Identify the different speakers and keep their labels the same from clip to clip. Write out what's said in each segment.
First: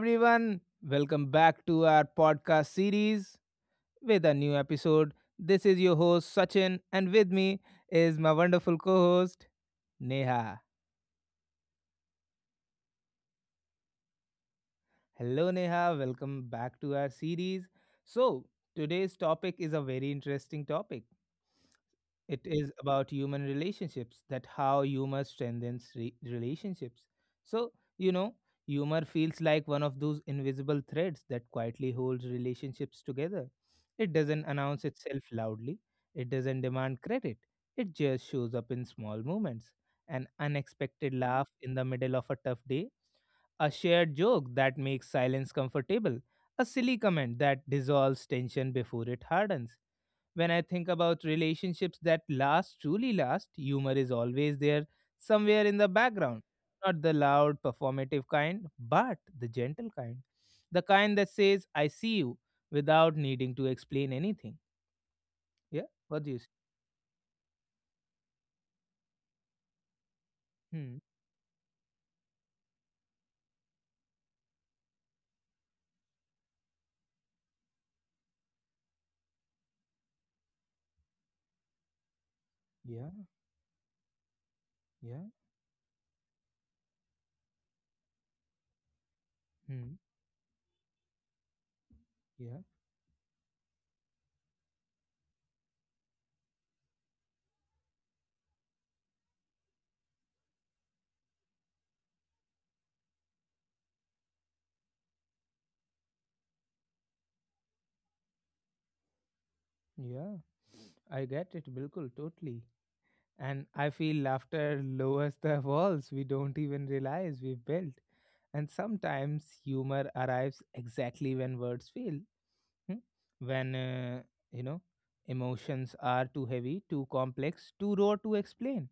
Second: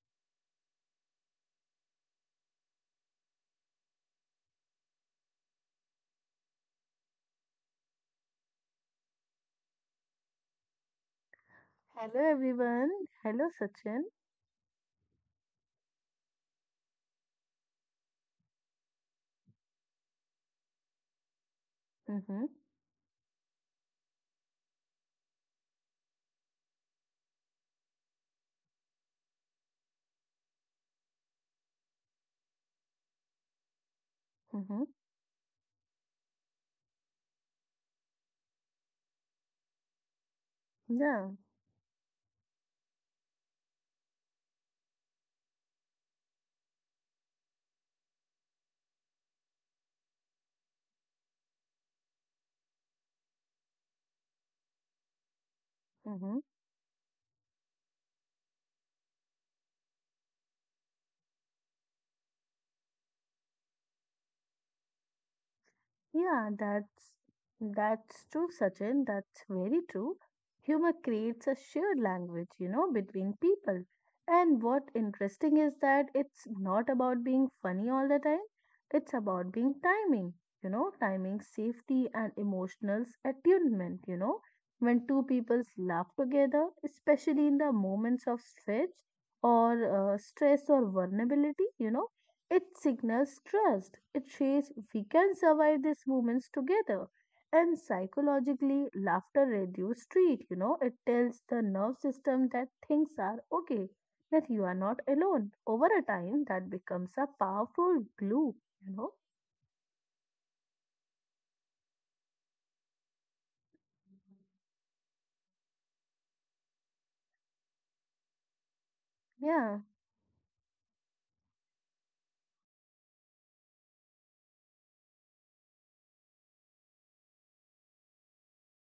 Speaker 1: everyone. Welcome back to our podcast series with a new episode. This is your host, Sachin, and with me is my wonderful co host, Neha.
Speaker 2: Hello everyone. Hello Sachin.
Speaker 1: Hello, Neha. Welcome back to our series. So, Today's topic is a very interesting topic. It
Speaker 2: Mm-hmm.
Speaker 1: is about human relationships, that how humor strengthens relationships. So, you know, Humor feels like one of those invisible threads that quietly holds relationships together. It doesn't announce
Speaker 2: Mm-hmm.
Speaker 1: itself loudly, it doesn't demand credit, it just shows up in small moments. An unexpected
Speaker 2: Yeah.
Speaker 1: laugh in the middle of a tough day, a shared joke that makes silence comfortable, a silly comment that dissolves tension before it hardens when I think about relationships that last, truly last, humor is always there, somewhere in the background.
Speaker 2: Mm-hmm.
Speaker 1: Not the loud, performative kind, but the gentle kind. The kind that says, I see you, without needing to explain anything. Yeah? What do you say?
Speaker 2: Yeah, that's true, Sachin. That's very true.
Speaker 1: Hmm.
Speaker 2: Humor creates a shared language, you know, between people. And what interesting is that it's not about being funny all the time. It's about being timing, you know, timing safety and
Speaker 1: Yeah,
Speaker 2: emotional attunement, you know. When
Speaker 1: yeah,
Speaker 2: two people laugh together, especially in the moments of stretch or
Speaker 1: hmm,
Speaker 2: stress or vulnerability, you know,
Speaker 1: yeah,
Speaker 2: it signals trust. It says we can survive these moments together. And psychologically, laughter reduces street, you know, it tells the nerve system that things are okay, that you are not alone. Over a time, that becomes a powerful glue, you know?
Speaker 1: yeah. I get it, Bilkul, totally. And I feel laughter lowers the walls we don't even realize we've built. And sometimes
Speaker 2: Yeah,
Speaker 1: humor arrives exactly when words fail. hmm, when you know emotions are too heavy, too complex, too raw to explain,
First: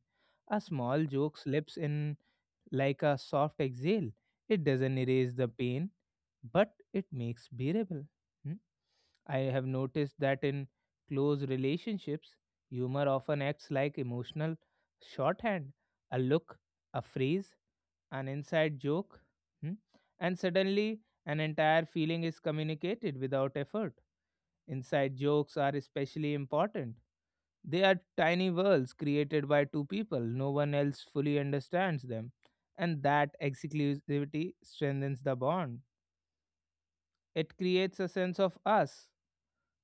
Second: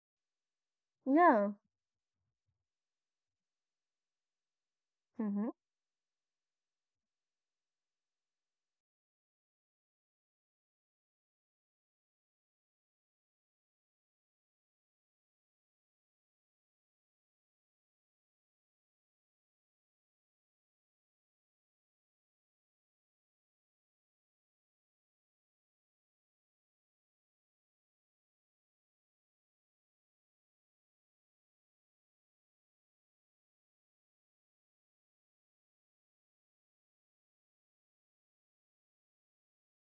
Speaker 1: a small joke
Speaker 2: yeah,
Speaker 1: slips in like a soft exhale. It doesn't erase the
Speaker 2: mm-hmm,
Speaker 1: pain, but it makes bearable hmm. I have noticed that in close relationships humor often acts like emotional shorthand. A look, a phrase, an inside joke hmm, and suddenly an entire feeling is communicated without effort. Inside jokes are especially important. They are tiny worlds created by two people, no one else fully understands them. And that exclusivity strengthens the bond. It creates a sense of us,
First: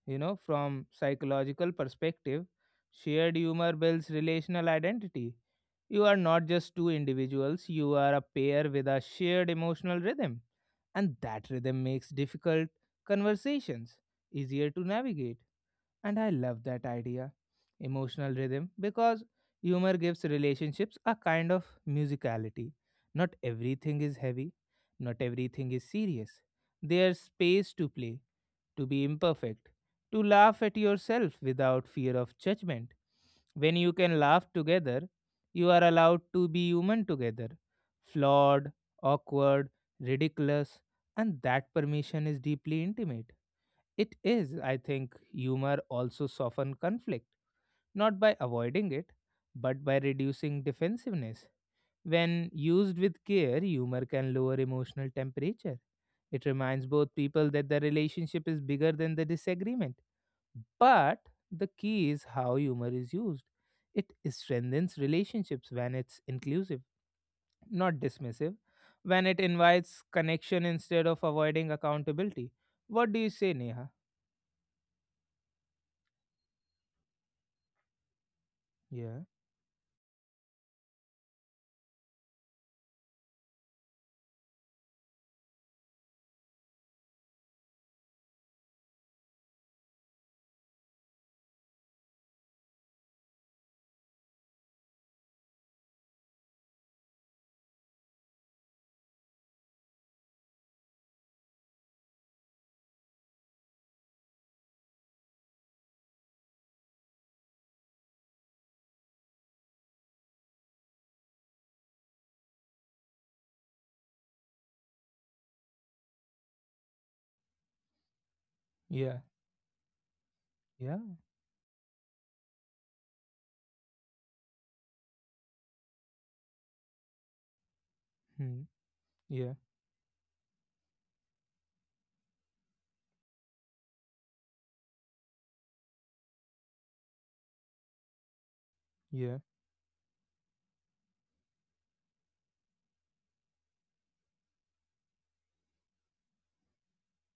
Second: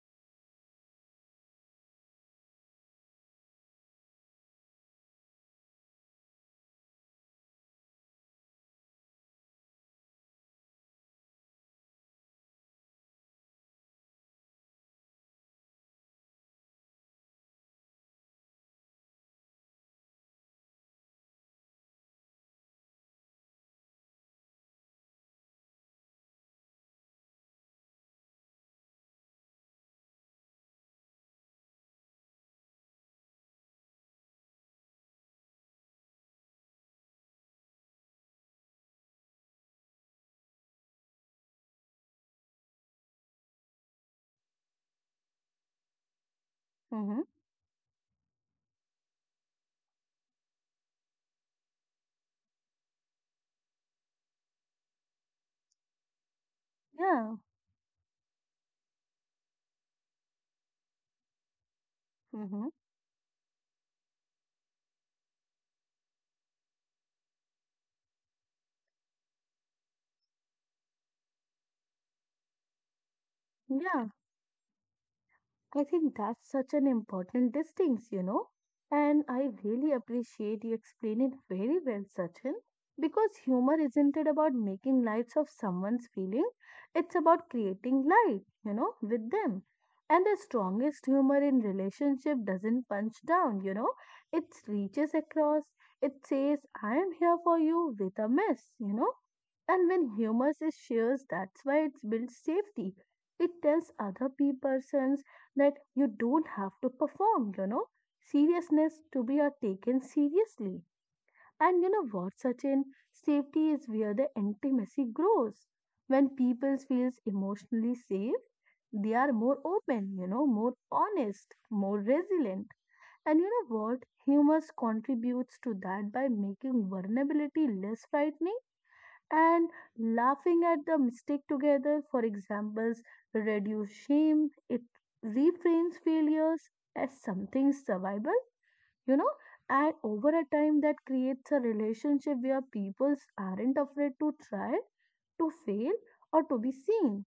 Speaker 1: you know, from psychological perspective. Shared humor builds relational identity. You are not just two individuals, you are a pair with a shared emotional rhythm. And that rhythm makes difficult conversations easier to navigate. And I love that idea, emotional rhythm, because humor gives relationships a kind of musicality. Not everything is heavy, not everything is serious. There's space to play, to be imperfect, to laugh at yourself without fear of judgment. When you can laugh together, you are allowed to be human together, flawed, awkward, ridiculous, and that permission is deeply intimate. It is, I think, humor also soften
Speaker 2: mm-hmm,
Speaker 1: conflict, not by avoiding it, but by reducing defensiveness. When used with care, humor can lower emotional temperature. It reminds both
Speaker 2: yeah,
Speaker 1: people that the relationship is bigger than the disagreement. But the key is how
Speaker 2: mm-hmm,
Speaker 1: humor is used. It strengthens relationships when it's inclusive, not dismissive, when it invites connection instead of avoiding accountability. What do you say, Neha?
Speaker 2: yeah. I think that's such an important distinction, you know. And
Speaker 1: Yeah,
Speaker 2: I really appreciate you explain it very well, Sachin, because humor isn't it about making lights of someone's feeling, it's about creating light, you know, with them. And the strongest humor in relationship doesn't punch down, you know, it reaches across, it says, I am here for you with a mess, you know. And when humor is shares, that's why it's built safety. It tells other persons that you don't have to perform, you know, seriousness to be taken seriously. And you know what, Sachin? Safety is where the intimacy grows. When people feels emotionally safe, they
Speaker 1: yeah,
Speaker 2: are more open, you know, more
Speaker 1: yeah.
Speaker 2: honest, more resilient. And you know what? Humor contributes to that by making vulnerability less frightening
Speaker 1: Hmm. Yeah,
Speaker 2: and laughing at the mistake together for examples reduce shame it reframes failures as something survivable, you know,
Speaker 1: yeah,
Speaker 2: and over a time that creates a relationship where people aren't afraid to try to fail or to be seen.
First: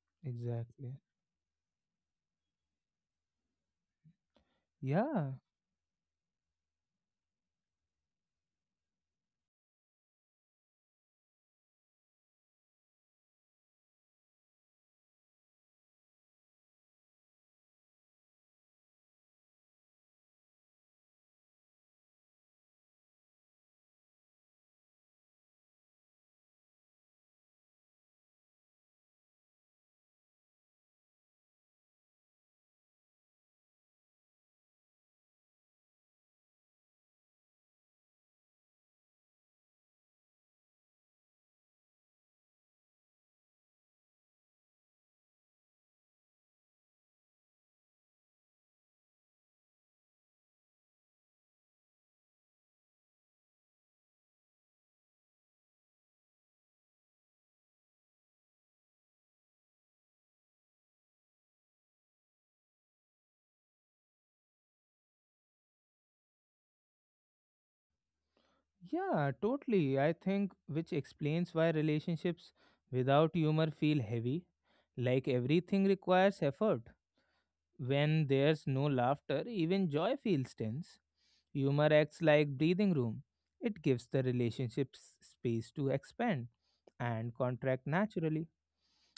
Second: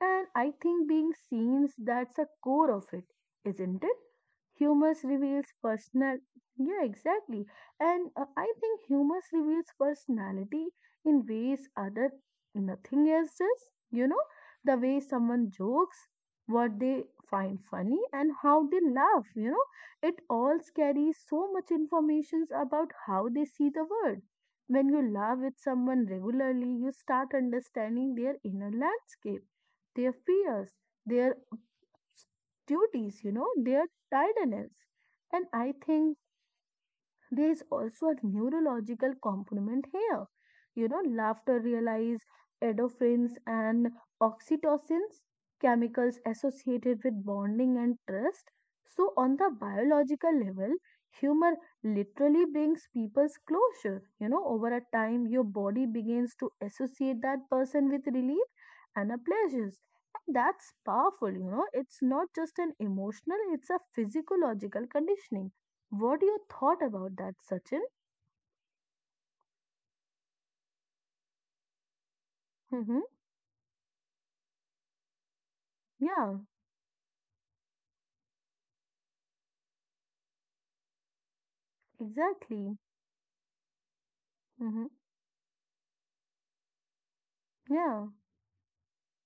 Speaker 2: And I think
Speaker 1: exactly.
Speaker 2: being seen, that's a core of it, isn't it? Humor
Speaker 1: Yeah,
Speaker 2: reveals personal. Yeah, exactly. And I think humor reveals personality in ways other nothing else does. You know, the way someone jokes, what they find funny, and how they laugh. You know, it all carries so much information about how they see the world. When you laugh with someone regularly, you start understanding their inner landscape, their fears, their duties, you know, their tiredness. And I think there is also a neurological component here. You know, laughter releases endorphins and oxytocins, chemicals associated with bonding and trust. So, on the biological level, humor literally brings people's closure. You know, over a time, your body begins to associate that person with relief and a pleasures. And that's powerful, you know. It's not just an emotional, it's a physiological conditioning. What you thought about that, Sachin?
Speaker 1: yeah, totally. I think which explains why relationships
Speaker 2: Mm-hmm.
Speaker 1: without humor feel heavy. Like everything
Speaker 2: Yeah,
Speaker 1: requires effort. When there's no laughter, even joy feels tense. Humor acts like
Speaker 2: exactly.
Speaker 1: breathing room. It gives the
Speaker 2: Mm-hmm.
Speaker 1: relationships space to expand and contract
Speaker 2: Yeah,
Speaker 1: naturally.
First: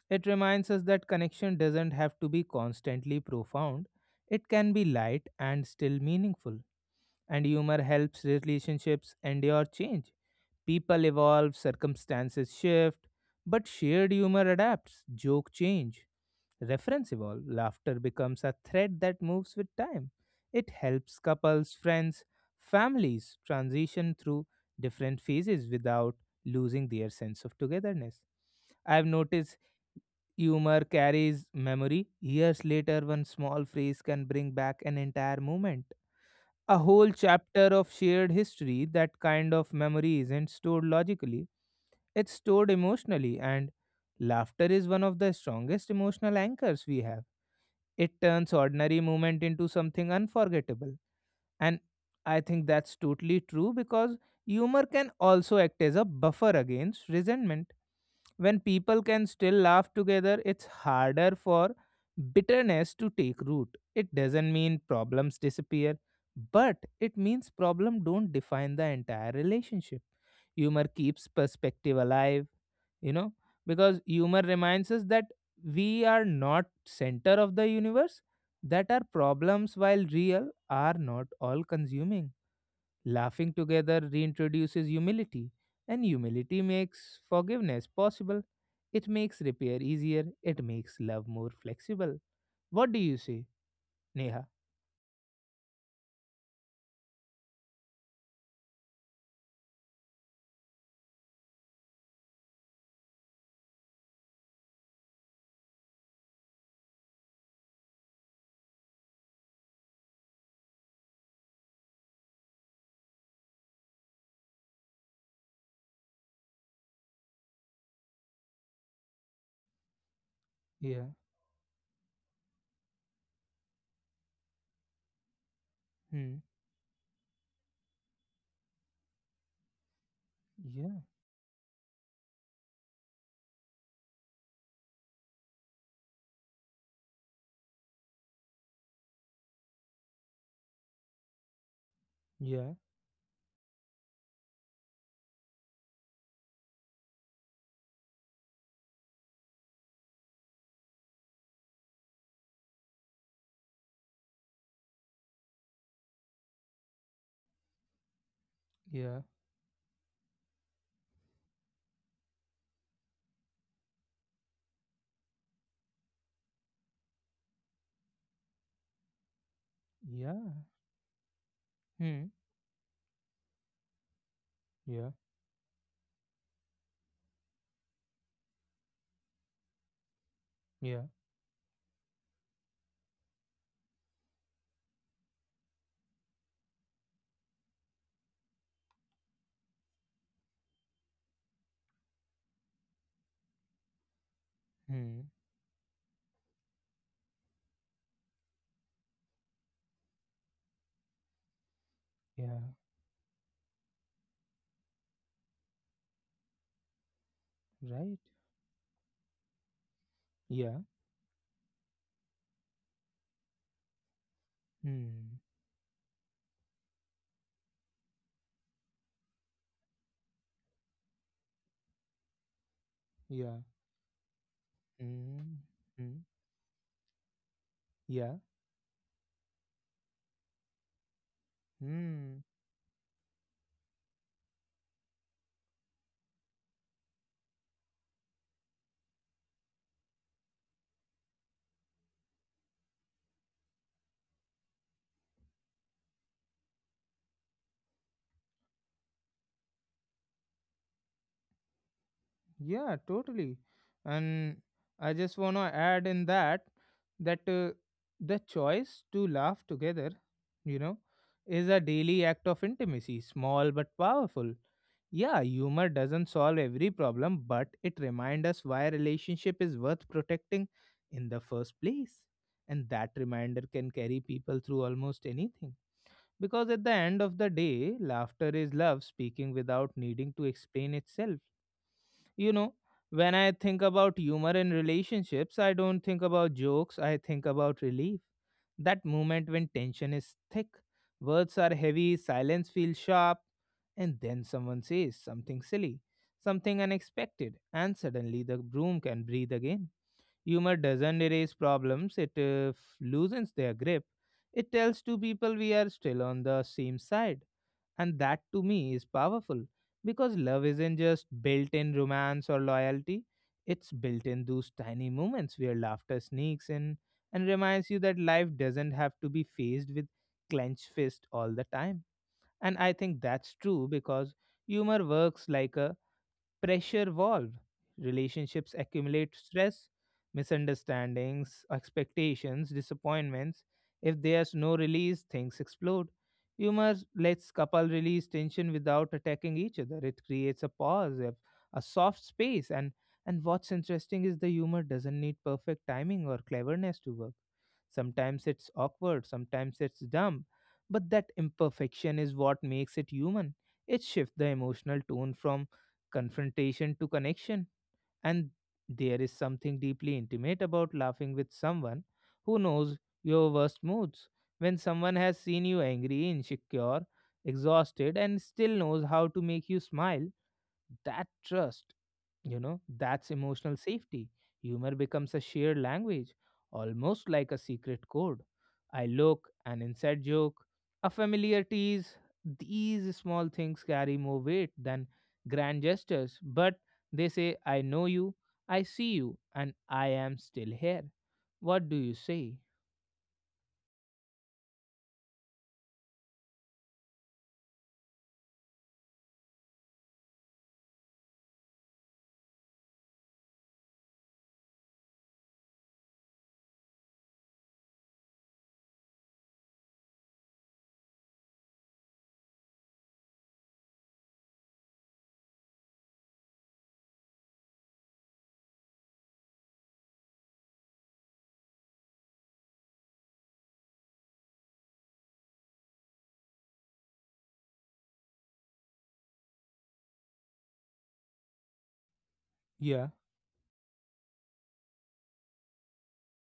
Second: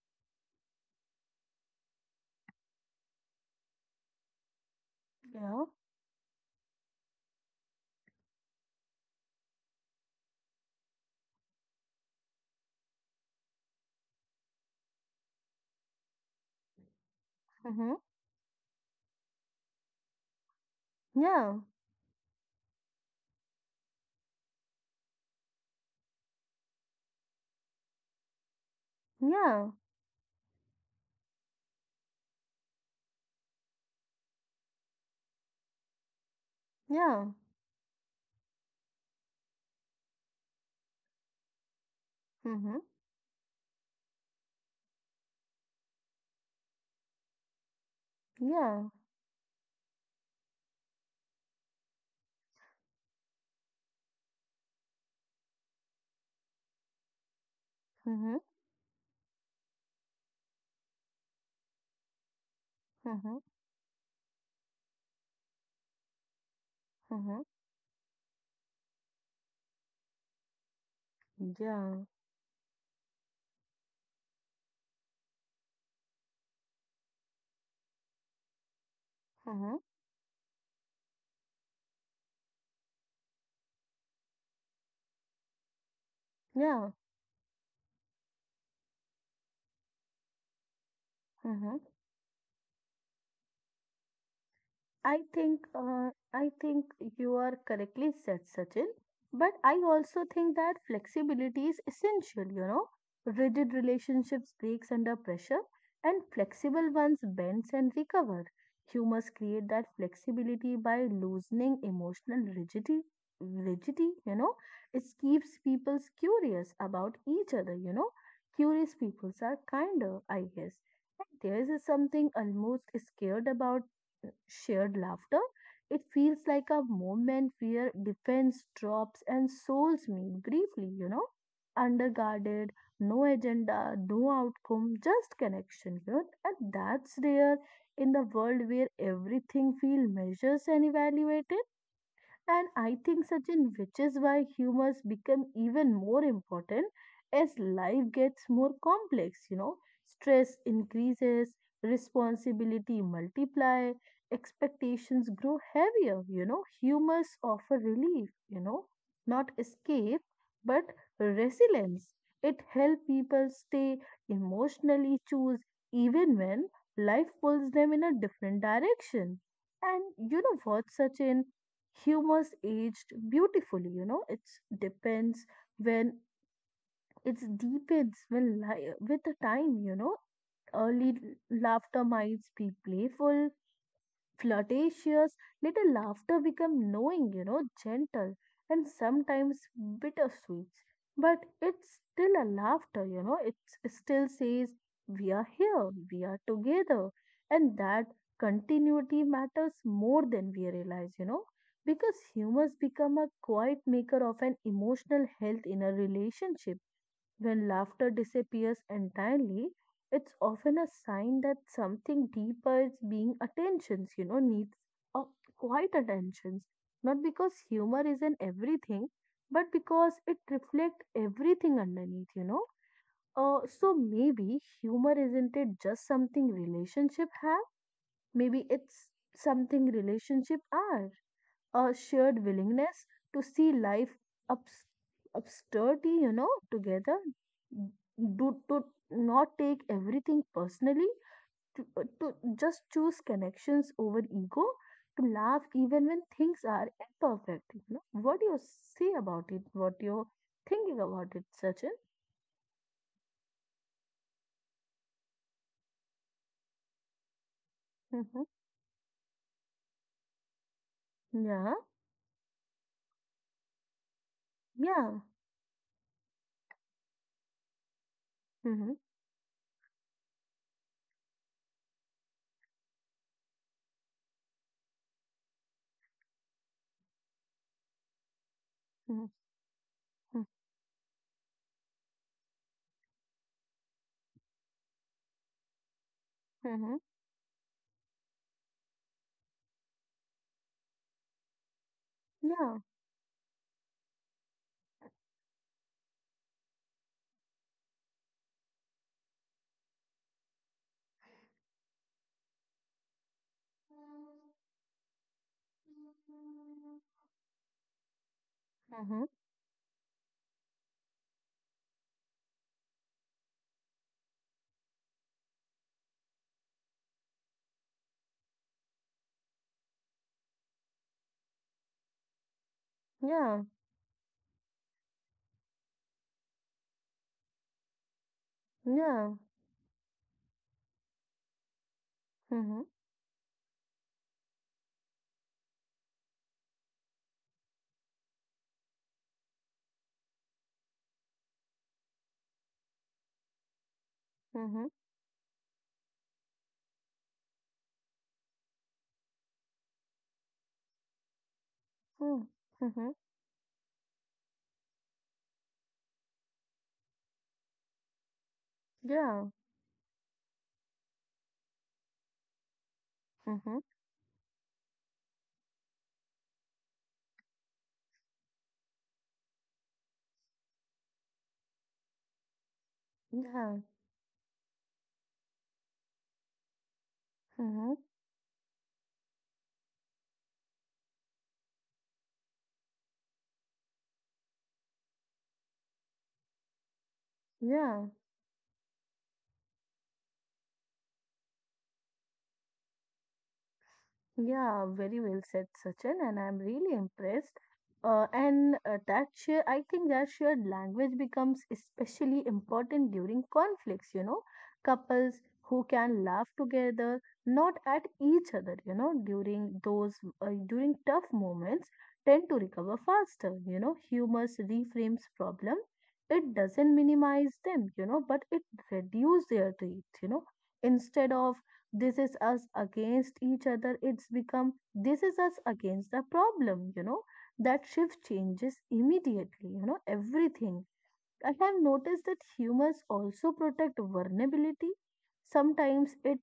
Speaker 1: It reminds us that connection doesn't have to be constantly profound. It can be light and
Speaker 2: yeah.
Speaker 1: still meaningful. And humor helps relationships endure change. People evolve, circumstances shift, but shared humor adapts, joke change, reference evolve. Laughter
Speaker 2: Mm-hmm.
Speaker 1: becomes a thread that moves with time. It helps
Speaker 2: Yeah,
Speaker 1: couples, friends, families transition through different phases without losing their sense of togetherness. I've noticed
Speaker 2: yeah,
Speaker 1: humor carries memory. Years later, one small phrase can bring back an entire moment, a whole
Speaker 2: yeah.
Speaker 1: chapter of shared history. That kind of memory isn't stored logically, it's stored
Speaker 2: Mm-hmm.
Speaker 1: emotionally, and laughter is one of the strongest emotional anchors we have. It turns
Speaker 2: Yeah.
Speaker 1: ordinary moment into something unforgettable. And I think that's totally true because humor can also act as a buffer against resentment
Speaker 2: Mm-hmm.
Speaker 1: when people can still laugh together, it's harder for bitterness to
Speaker 2: Mm-hmm.
Speaker 1: take root. It doesn't mean problems disappear, but it
Speaker 2: Mm-hmm.
Speaker 1: means problem don't define the entire relationship. Humor keeps perspective
Speaker 2: Yeah.
Speaker 1: alive, you know, because humor reminds us that we are not center of the universe, that our
Speaker 2: Mm-hmm.
Speaker 1: problems while real are not all consuming. Laughing together reintroduces humility, and humility
Speaker 2: Yeah.
Speaker 1: makes forgiveness possible. It makes repair easier. It makes love more
Speaker 2: Mm-hmm.
Speaker 1: flexible. What do you say, Neha?
Speaker 2: I think you are correctly said, Sachin. But I also think that flexibility is essential. You know, rigid relationships breaks under pressure, and flexible ones bends and recover. You must create that flexibility by loosening emotional rigidity. Rigidity, you know, it keeps people curious about each other. You know, curious peoples are kinder, I guess.
Speaker 1: Yeah.
Speaker 2: There is something almost scared about shared laughter. It
Speaker 1: Hmm.
Speaker 2: feels like a moment where defense drops and souls meet briefly,
Speaker 1: Yeah.
Speaker 2: you know, underguarded, no agenda, no outcome, just connection. You know? And that's rare in the world where everything feels measures and evaluated.
Speaker 1: Yeah.
Speaker 2: And I think, Sachin, which is why humors become even more important as life gets more complex, you know. Stress increases, responsibility multiply, expectations grow heavier, you know. Humors offer relief, you know,
Speaker 1: Yeah.
Speaker 2: not escape, but resilience. It helps people stay emotionally choose even when life pulls them in a different direction. And
Speaker 1: Yeah.
Speaker 2: you know what, Sachin?
Speaker 1: Hmm.
Speaker 2: Humor's aged beautifully, you know, it
Speaker 1: Yeah.
Speaker 2: depends when it deepens when with the time, you know.
Speaker 1: Yeah.
Speaker 2: Early laughter might be playful, flirtatious, little laughter become knowing, you know, gentle and sometimes bittersweet. But it's still a laughter, you know, it still says,
Speaker 1: Hmm.
Speaker 2: we are here, we are together. And that continuity matters more than we realize, you know, because
Speaker 1: Yeah.
Speaker 2: humors become a quiet maker of an emotional health in a relationship. When laughter
Speaker 1: Right.
Speaker 2: disappears entirely, it's often
Speaker 1: Yeah.
Speaker 2: a sign that something deeper is being attentions, you know, needs a
Speaker 1: Hmm.
Speaker 2: quiet attentions. Not because humor is in everything, but because it reflects everything underneath, you know.
Speaker 1: Yeah.
Speaker 2: So maybe humor isn't
Speaker 1: Hmm.
Speaker 2: it just
Speaker 1: Hmm.
Speaker 2: something relationship have?
Speaker 1: Yeah.
Speaker 2: Maybe it's something relationship are, a shared
Speaker 1: Hmm.
Speaker 2: willingness to see life obs- obscurity, you know, together, do, to not take everything personally, to just choose connections over ego, to laugh even when things are imperfect. You know? What do you see about it? What you're thinking about it, Sachin?
Speaker 1: Yeah, totally. And I just want to add in that the
Speaker 2: Mm-hmm.
Speaker 1: choice to laugh together, you know, is
Speaker 2: Yeah,
Speaker 1: a daily act of intimacy, small but powerful.
Speaker 2: yeah.
Speaker 1: Yeah, humor doesn't solve every problem, but it reminds us why
Speaker 2: Mm-hmm.
Speaker 1: a relationship is worth protecting in the first place. And that reminder can carry people through almost anything. Because at the end of the day, laughter is love
Speaker 2: Mm-hmm.
Speaker 1: speaking without needing to explain itself, you know, when I think about humor in relationships, I don't think about
Speaker 2: Mm-hmm.
Speaker 1: jokes, I think about relief. That moment when tension is thick, words are heavy, silence
Speaker 2: Yeah.
Speaker 1: feels sharp, and then someone says something silly, something unexpected, and suddenly the room can breathe again. Humor doesn't erase problems, it loosens their grip. It tells two people we are still on the same side, and that to me is
Speaker 2: Mm-hmm.
Speaker 1: powerful because love isn't just built in romance or loyalty, it's built in those tiny moments where laughter sneaks in and reminds you that life doesn't have to be faced with clenched fist all the time. And I think that's
Speaker 2: Yeah.
Speaker 1: true because humor works like a pressure valve. Relationships
Speaker 2: Yeah.
Speaker 1: accumulate stress, misunderstandings, expectations,
Speaker 2: Mm-hmm.
Speaker 1: disappointments. If there's no release, things explode. Humor lets couple release tension without attacking each other. It creates a pause, a soft space, and what's interesting is the
Speaker 2: Mm-hmm.
Speaker 1: humor doesn't need perfect timing or cleverness to work. Sometimes it's awkward, sometimes it's dumb, but that imperfection is
Speaker 2: Mm-hmm.
Speaker 1: what makes
Speaker 2: Mm-hmm.
Speaker 1: it human. It shifts the emotional tone from confrontation to connection. And there is
Speaker 2: Yeah.
Speaker 1: something deeply intimate about laughing with someone who knows your
Speaker 2: Mm-hmm.
Speaker 1: worst moods. When someone has seen you angry, insecure, exhausted, and still knows how to make you smile, that trust, you know, that's
Speaker 2: Yeah.
Speaker 1: emotional safety. Humor becomes a shared language, almost like a
Speaker 2: Mm-hmm.
Speaker 1: secret code. I look, an inside joke, a familiar tease. These small things carry more weight than grand gestures, but they say, I
Speaker 2: Yeah.
Speaker 1: know you, I see you, and I am still here. What do you say?
Speaker 2: Yeah, very well said, Sachin, and I'm really impressed. And that share, I think that shared language becomes especially important during conflicts, you know, couples who can laugh together, not at each other, you know, during those during tough moments tend to recover faster, you know, humor reframes problem. It doesn't minimize them, you know, but it reduces their teeth, you know, instead of this is us against each other it's become this is us against the problem, you know, that shift changes immediately, you know, everything. I have noticed that humors
Speaker 1: Yeah,
Speaker 2: also protect vulnerability, sometimes it,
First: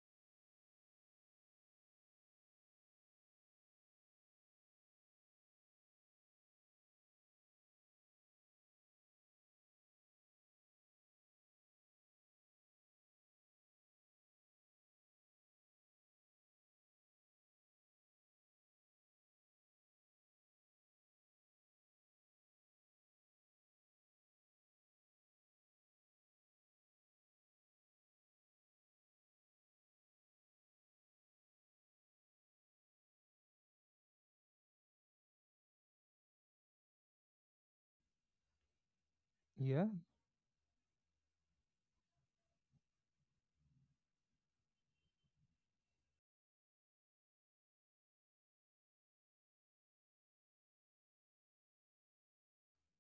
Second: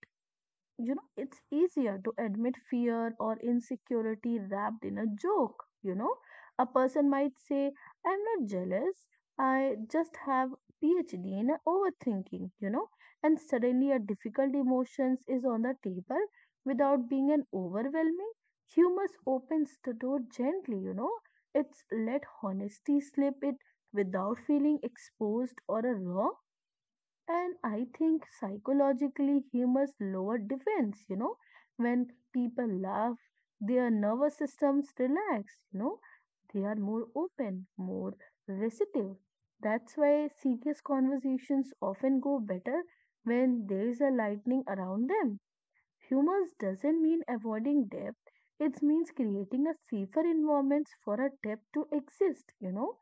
Speaker 2: you know, it's easier to admit fear or insecurity wrapped in a joke. You know, a person might say, I'm not jealous, I just have PhD in overthinking, you know, and suddenly a difficult emotions is on the table without being an overwhelming. Humor opens the door gently, you know. It's let honesty slip it without feeling exposed or a wrong. And I think psychologically humor's lower defense, you know, when people laugh, their nervous systems relax, you know, they are more open, more receptive.
Speaker 1: yeah,
Speaker 2: That's why serious conversations often go better when there is a lightning around them. Humor doesn't mean avoiding depth, it means creating a safer environment for a depth to exist, you know.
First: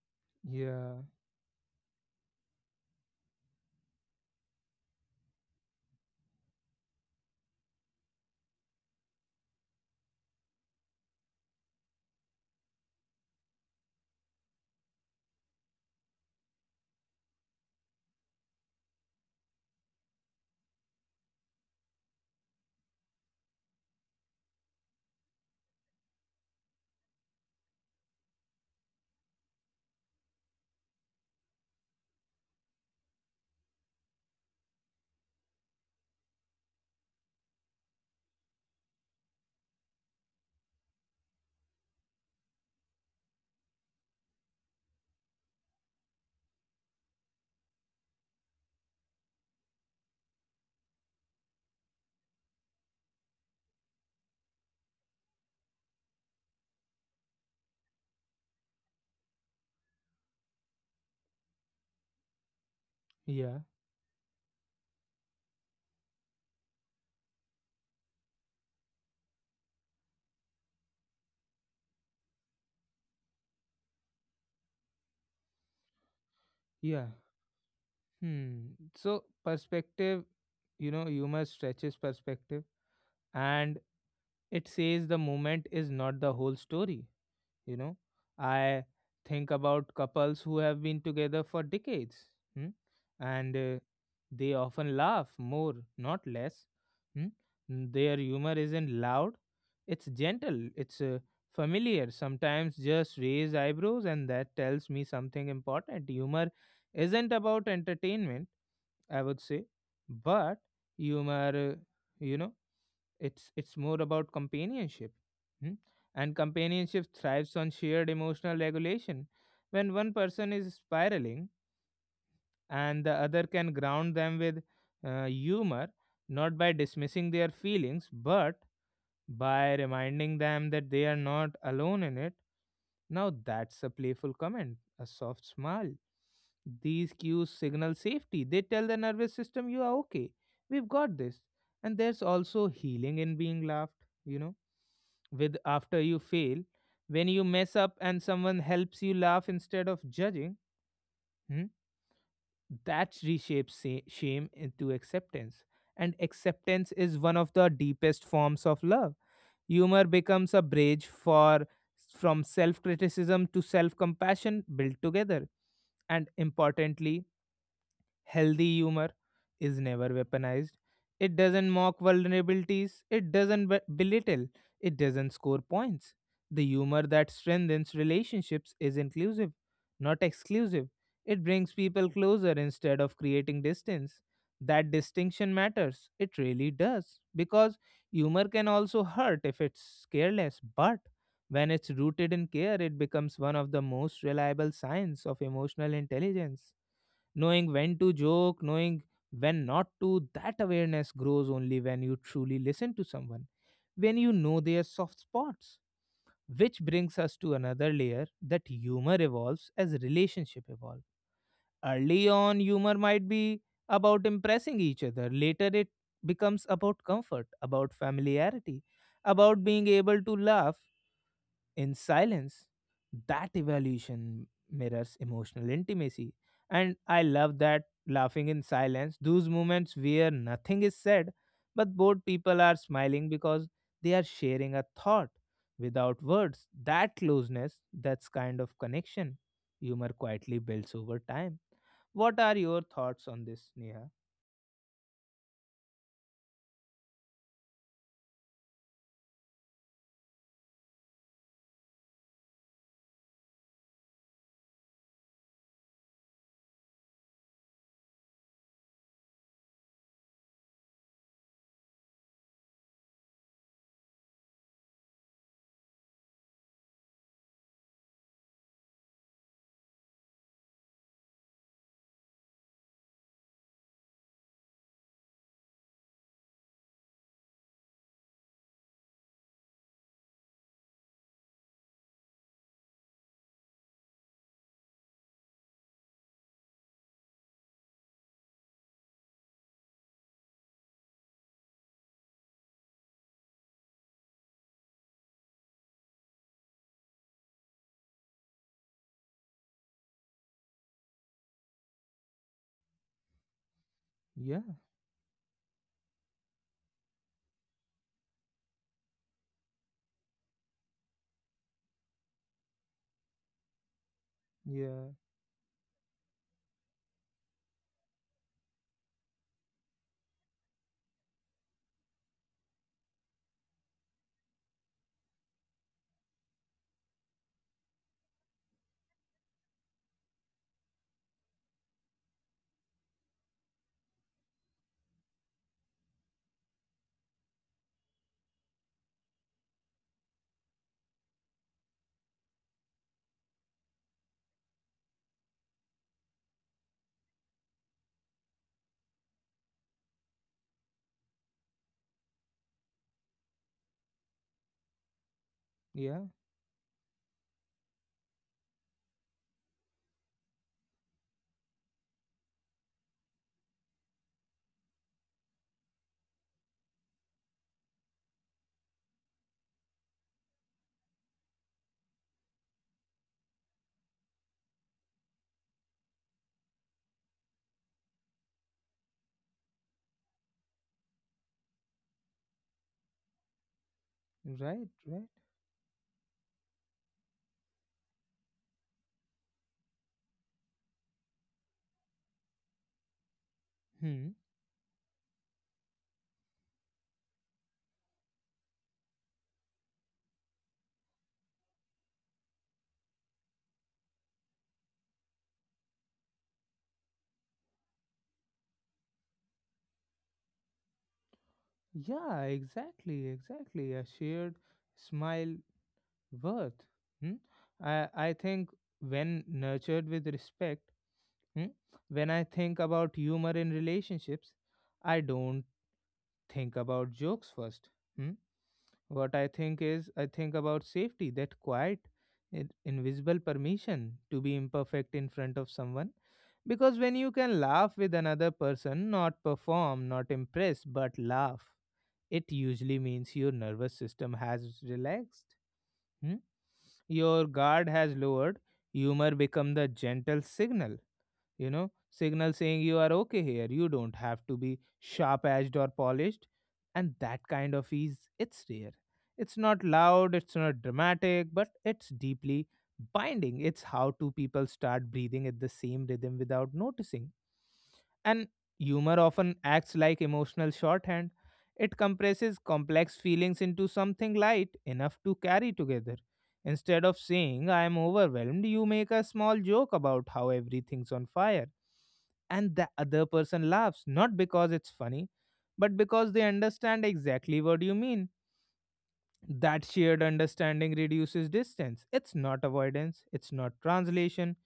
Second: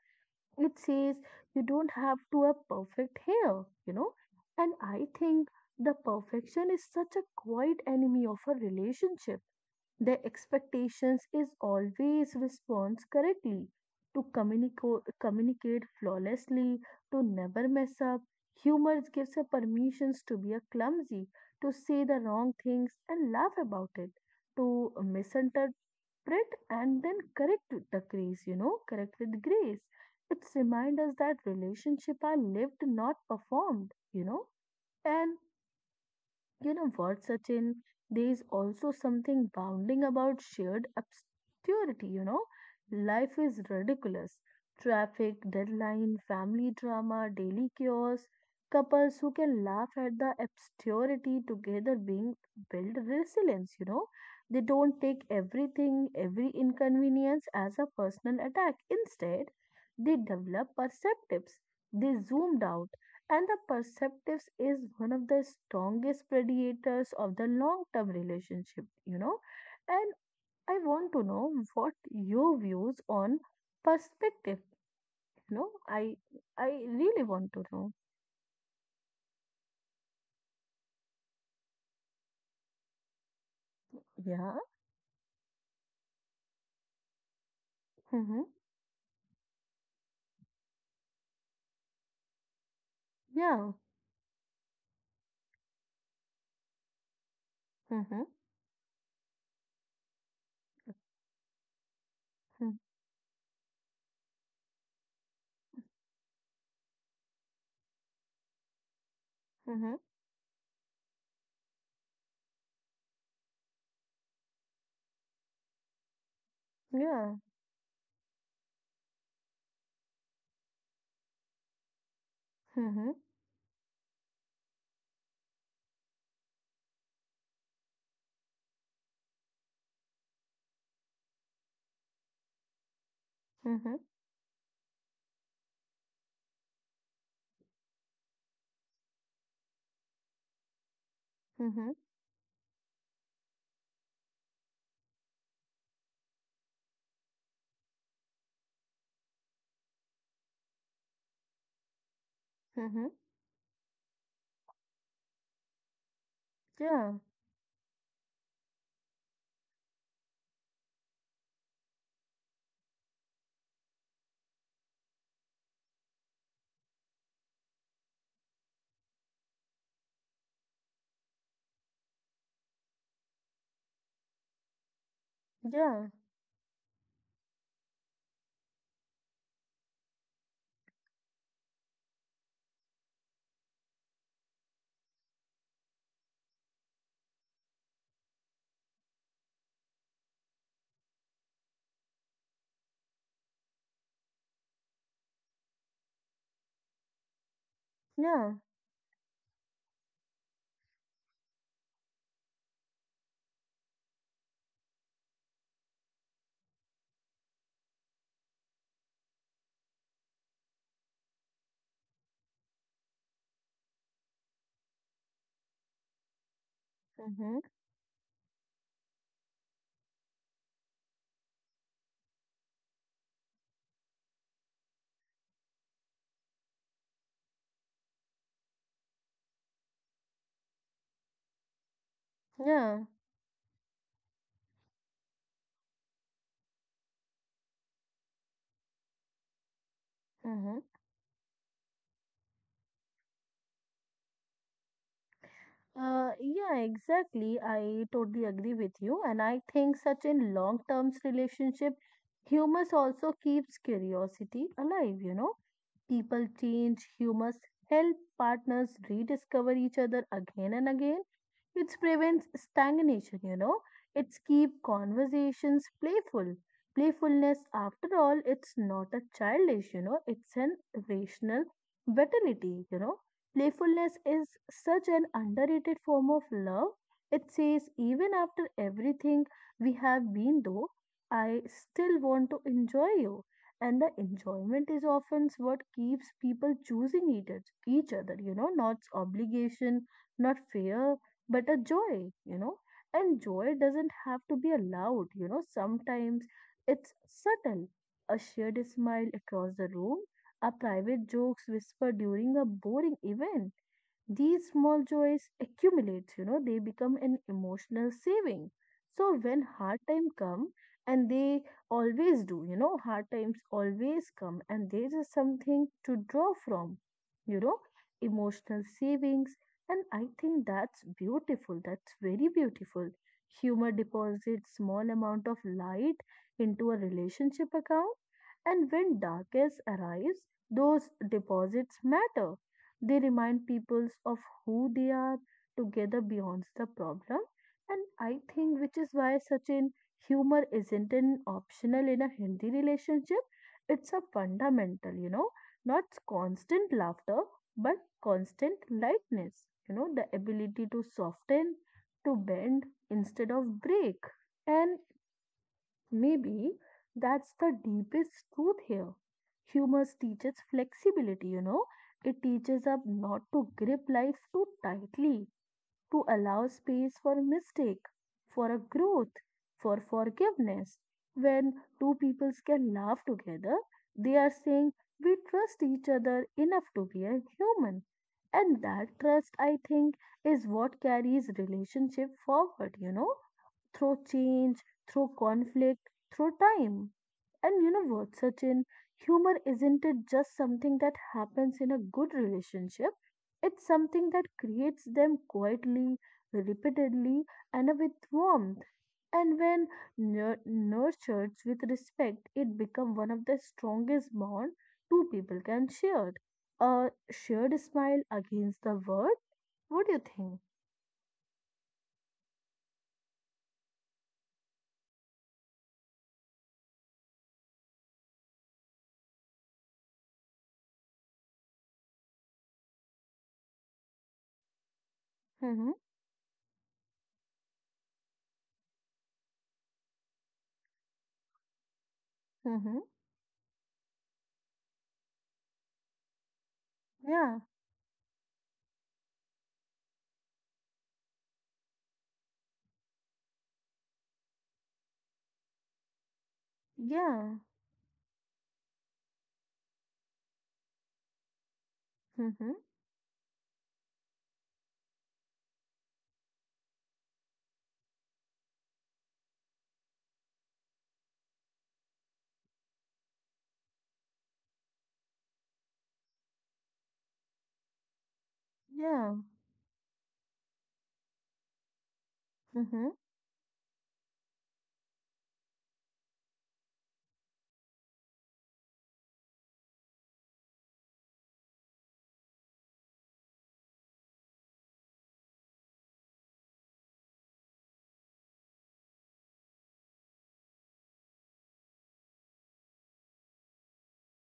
Speaker 2: It
Speaker 1: yeah,
Speaker 2: says you don't have to have perfect hair, you know. And I think the perfection is such a quiet enemy of a relationship. The expectations is always responds correctly, to communicate flawlessly, to never mess up. Humor gives her permissions to be a clumsy, to say the wrong things and laugh about it, to misunderstand interpret and then correct with the grace, you know, correct with grace. It's remind us that relationships are lived, not performed, you know. And you know what, Sachin? There is also something bounding about shared obscurity, you know? Life is ridiculous. Traffic, deadline, family drama, daily chaos, couples who can laugh at the obscurity together being build resilience, you know? They don't take everything, every inconvenience as a personal attack. Instead, they develop perceptives. They zoomed out and the
Speaker 1: yeah,
Speaker 2: perceptives is one of the strongest predators of the long term relationship, you know. And I want to know what your views on perspective, you know. I
Speaker 1: yeah.
Speaker 2: really want to know.
Speaker 1: Hmm. So, perspective, you know, humor stretches perspective and
Speaker 2: Yeah.
Speaker 1: it says the moment is not the whole story, you know.
Speaker 2: Mm-hmm.
Speaker 1: I think about couples who have been together for decades hmm, and
Speaker 2: Yeah.
Speaker 1: they often laugh more, not less hmm. Their
Speaker 2: Mm-hmm.
Speaker 1: humor isn't loud, it's gentle, it's familiar, sometimes just raise eyebrows, and that tells me something important. Humor isn't about entertainment, I would say,
Speaker 2: Mm-hmm.
Speaker 1: but humor you know it's more about companionship. hmm? And companionship
Speaker 2: Yeah.
Speaker 1: thrives on shared emotional regulation when one person is spiraling and
Speaker 2: Mm-hmm.
Speaker 1: the other can ground them with humor, not by dismissing their feelings but by reminding them that they are not alone in it. Now that's a
Speaker 2: Mm-hmm.
Speaker 1: playful comment, a soft smile, these cues signal safety. They tell the nervous system, you are okay. We've got this.
Speaker 2: Mm-hmm.
Speaker 1: And there's also healing in being laughed, you know, with after you fail. When you mess up and someone helps you laugh instead of judging, hmm,
Speaker 2: Mm-hmm.
Speaker 1: that reshapes shame into acceptance. And acceptance
Speaker 2: Yeah.
Speaker 1: is one of the deepest forms of love. Humor becomes a bridge for from self criticism to self compassion built together, and importantly, healthy humor is never weaponized. It doesn't mock vulnerabilities, it doesn't belittle, it doesn't score
Speaker 2: Yeah.
Speaker 1: points. The humor that strengthens relationships is inclusive, not exclusive. It brings people closer instead of creating distance. That distinction matters. It really does. Because humor can also hurt if it's careless, but when it's rooted in care, it becomes one of the most reliable signs of emotional intelligence, knowing when to
Speaker 2: Yeah.
Speaker 1: joke, knowing when not to. That awareness grows only when you truly listen to someone, when you know their soft spots. Which brings us to another layer that humor evolves as relationship evolves. Early on, humor might be about impressing each other. Later, it becomes about comfort,
Speaker 2: Mm-hmm.
Speaker 1: about familiarity, about being able to laugh in silence. That evaluation mirrors emotional intimacy. And I love that laughing in silence, those moments where nothing is said, but both people are
Speaker 2: Yeah.
Speaker 1: smiling because they are sharing a thought without words. That closeness, that's kind of connection humor quietly
Speaker 2: Mm-hmm.
Speaker 1: builds over time. What are your thoughts on this, Neha?
Speaker 2: Yeah, exactly. I totally agree with you. And I think such in long-term relationship, humors also keeps curiosity alive, you know. People change, humors help partners rediscover each other again and again. It prevents stagnation, you know. It's keep conversations playful. Playfulness, after all, it's not a childish, you know, it's an rational vitality, you know. Playfulness is such an underrated form of love. It says, even after everything we have been through, I still want to enjoy you. And the enjoyment is often what keeps people choosing each other, you know, not obligation, not fear but a joy, you know. And joy doesn't have to be loud, you know. Sometimes it's subtle. A shared smile across the room, a private jokes whispered during a boring event,
Speaker 1: Yeah,
Speaker 2: these small joys accumulate, you know, they become an emotional saving. So when hard time come, and they always do, you know, hard times always come, and
Speaker 1: yeah,
Speaker 2: there is something to draw from, you know, emotional savings. And I think that's beautiful. That's very beautiful. Humor deposits small amount of light into a relationship account, and when darkness arrives, those deposits matter. They remind peoples of who they are together beyond the problem. And I think which is why such an humor isn't an optional in a Hindi relationship. It's a fundamental, you know, not constant laughter, but constant lightness, you know, the ability to soften, to bend instead of break. And
Speaker 1: yeah,
Speaker 2: maybe that's the deepest truth here. Humor teaches flexibility, you know. It teaches us not to grip life too tightly, to allow space for mistake, for a growth, for forgiveness. When two peoples can laugh together, they are saying we trust each other enough to be a human. And that trust, I think, is what carries relationship forward, through
Speaker 1: right,
Speaker 2: change,
Speaker 1: right.
Speaker 2: through conflict, through time. And you know what, Sachin? Humor isn't it just something that happens in a good relationship? It's
Speaker 1: Hmm.
Speaker 2: something that creates them quietly, repeatedly, and with warmth. And when nurtured with respect, it becomes one of the strongest bond two people can share. A shared smile against the world. What do you think?
Speaker 1: Yeah, exactly, exactly. A shared smile worth. Hmm? I think when nurtured with respect, hmm, when I think about humor in relationships, I don't
Speaker 2: Mm-hmm,
Speaker 1: think about jokes first. Hmm? What I think is, I think about safety, that quiet,
Speaker 2: mm-hmm.
Speaker 1: invisible permission to be imperfect in front of someone. Because when you can
Speaker 2: Yeah,
Speaker 1: laugh with another person, not perform, not impress, but laugh, it usually means your nervous system has relaxed. hmm? Your
Speaker 2: yeah.
Speaker 1: guard has lowered. Humor become the gentle signal, signal saying
Speaker 2: Mm-hmm.
Speaker 1: you are okay here, you don't have to be sharp edged or polished. And that kind of ease, it's rare, it's not loud, it's not dramatic, but it's deeply binding. It's how two people start breathing at the same rhythm without noticing. And humor
Speaker 2: Yeah.
Speaker 1: often acts like emotional shorthand. It compresses complex
Speaker 2: Mhm.
Speaker 1: feelings into something light enough to carry together. Instead of saying, I am overwhelmed, you make a small joke about how everything's on fire. And the other person laughs, not because it's funny, but because they understand exactly what you mean. That shared understanding reduces distance. It's not avoidance, it's not translation.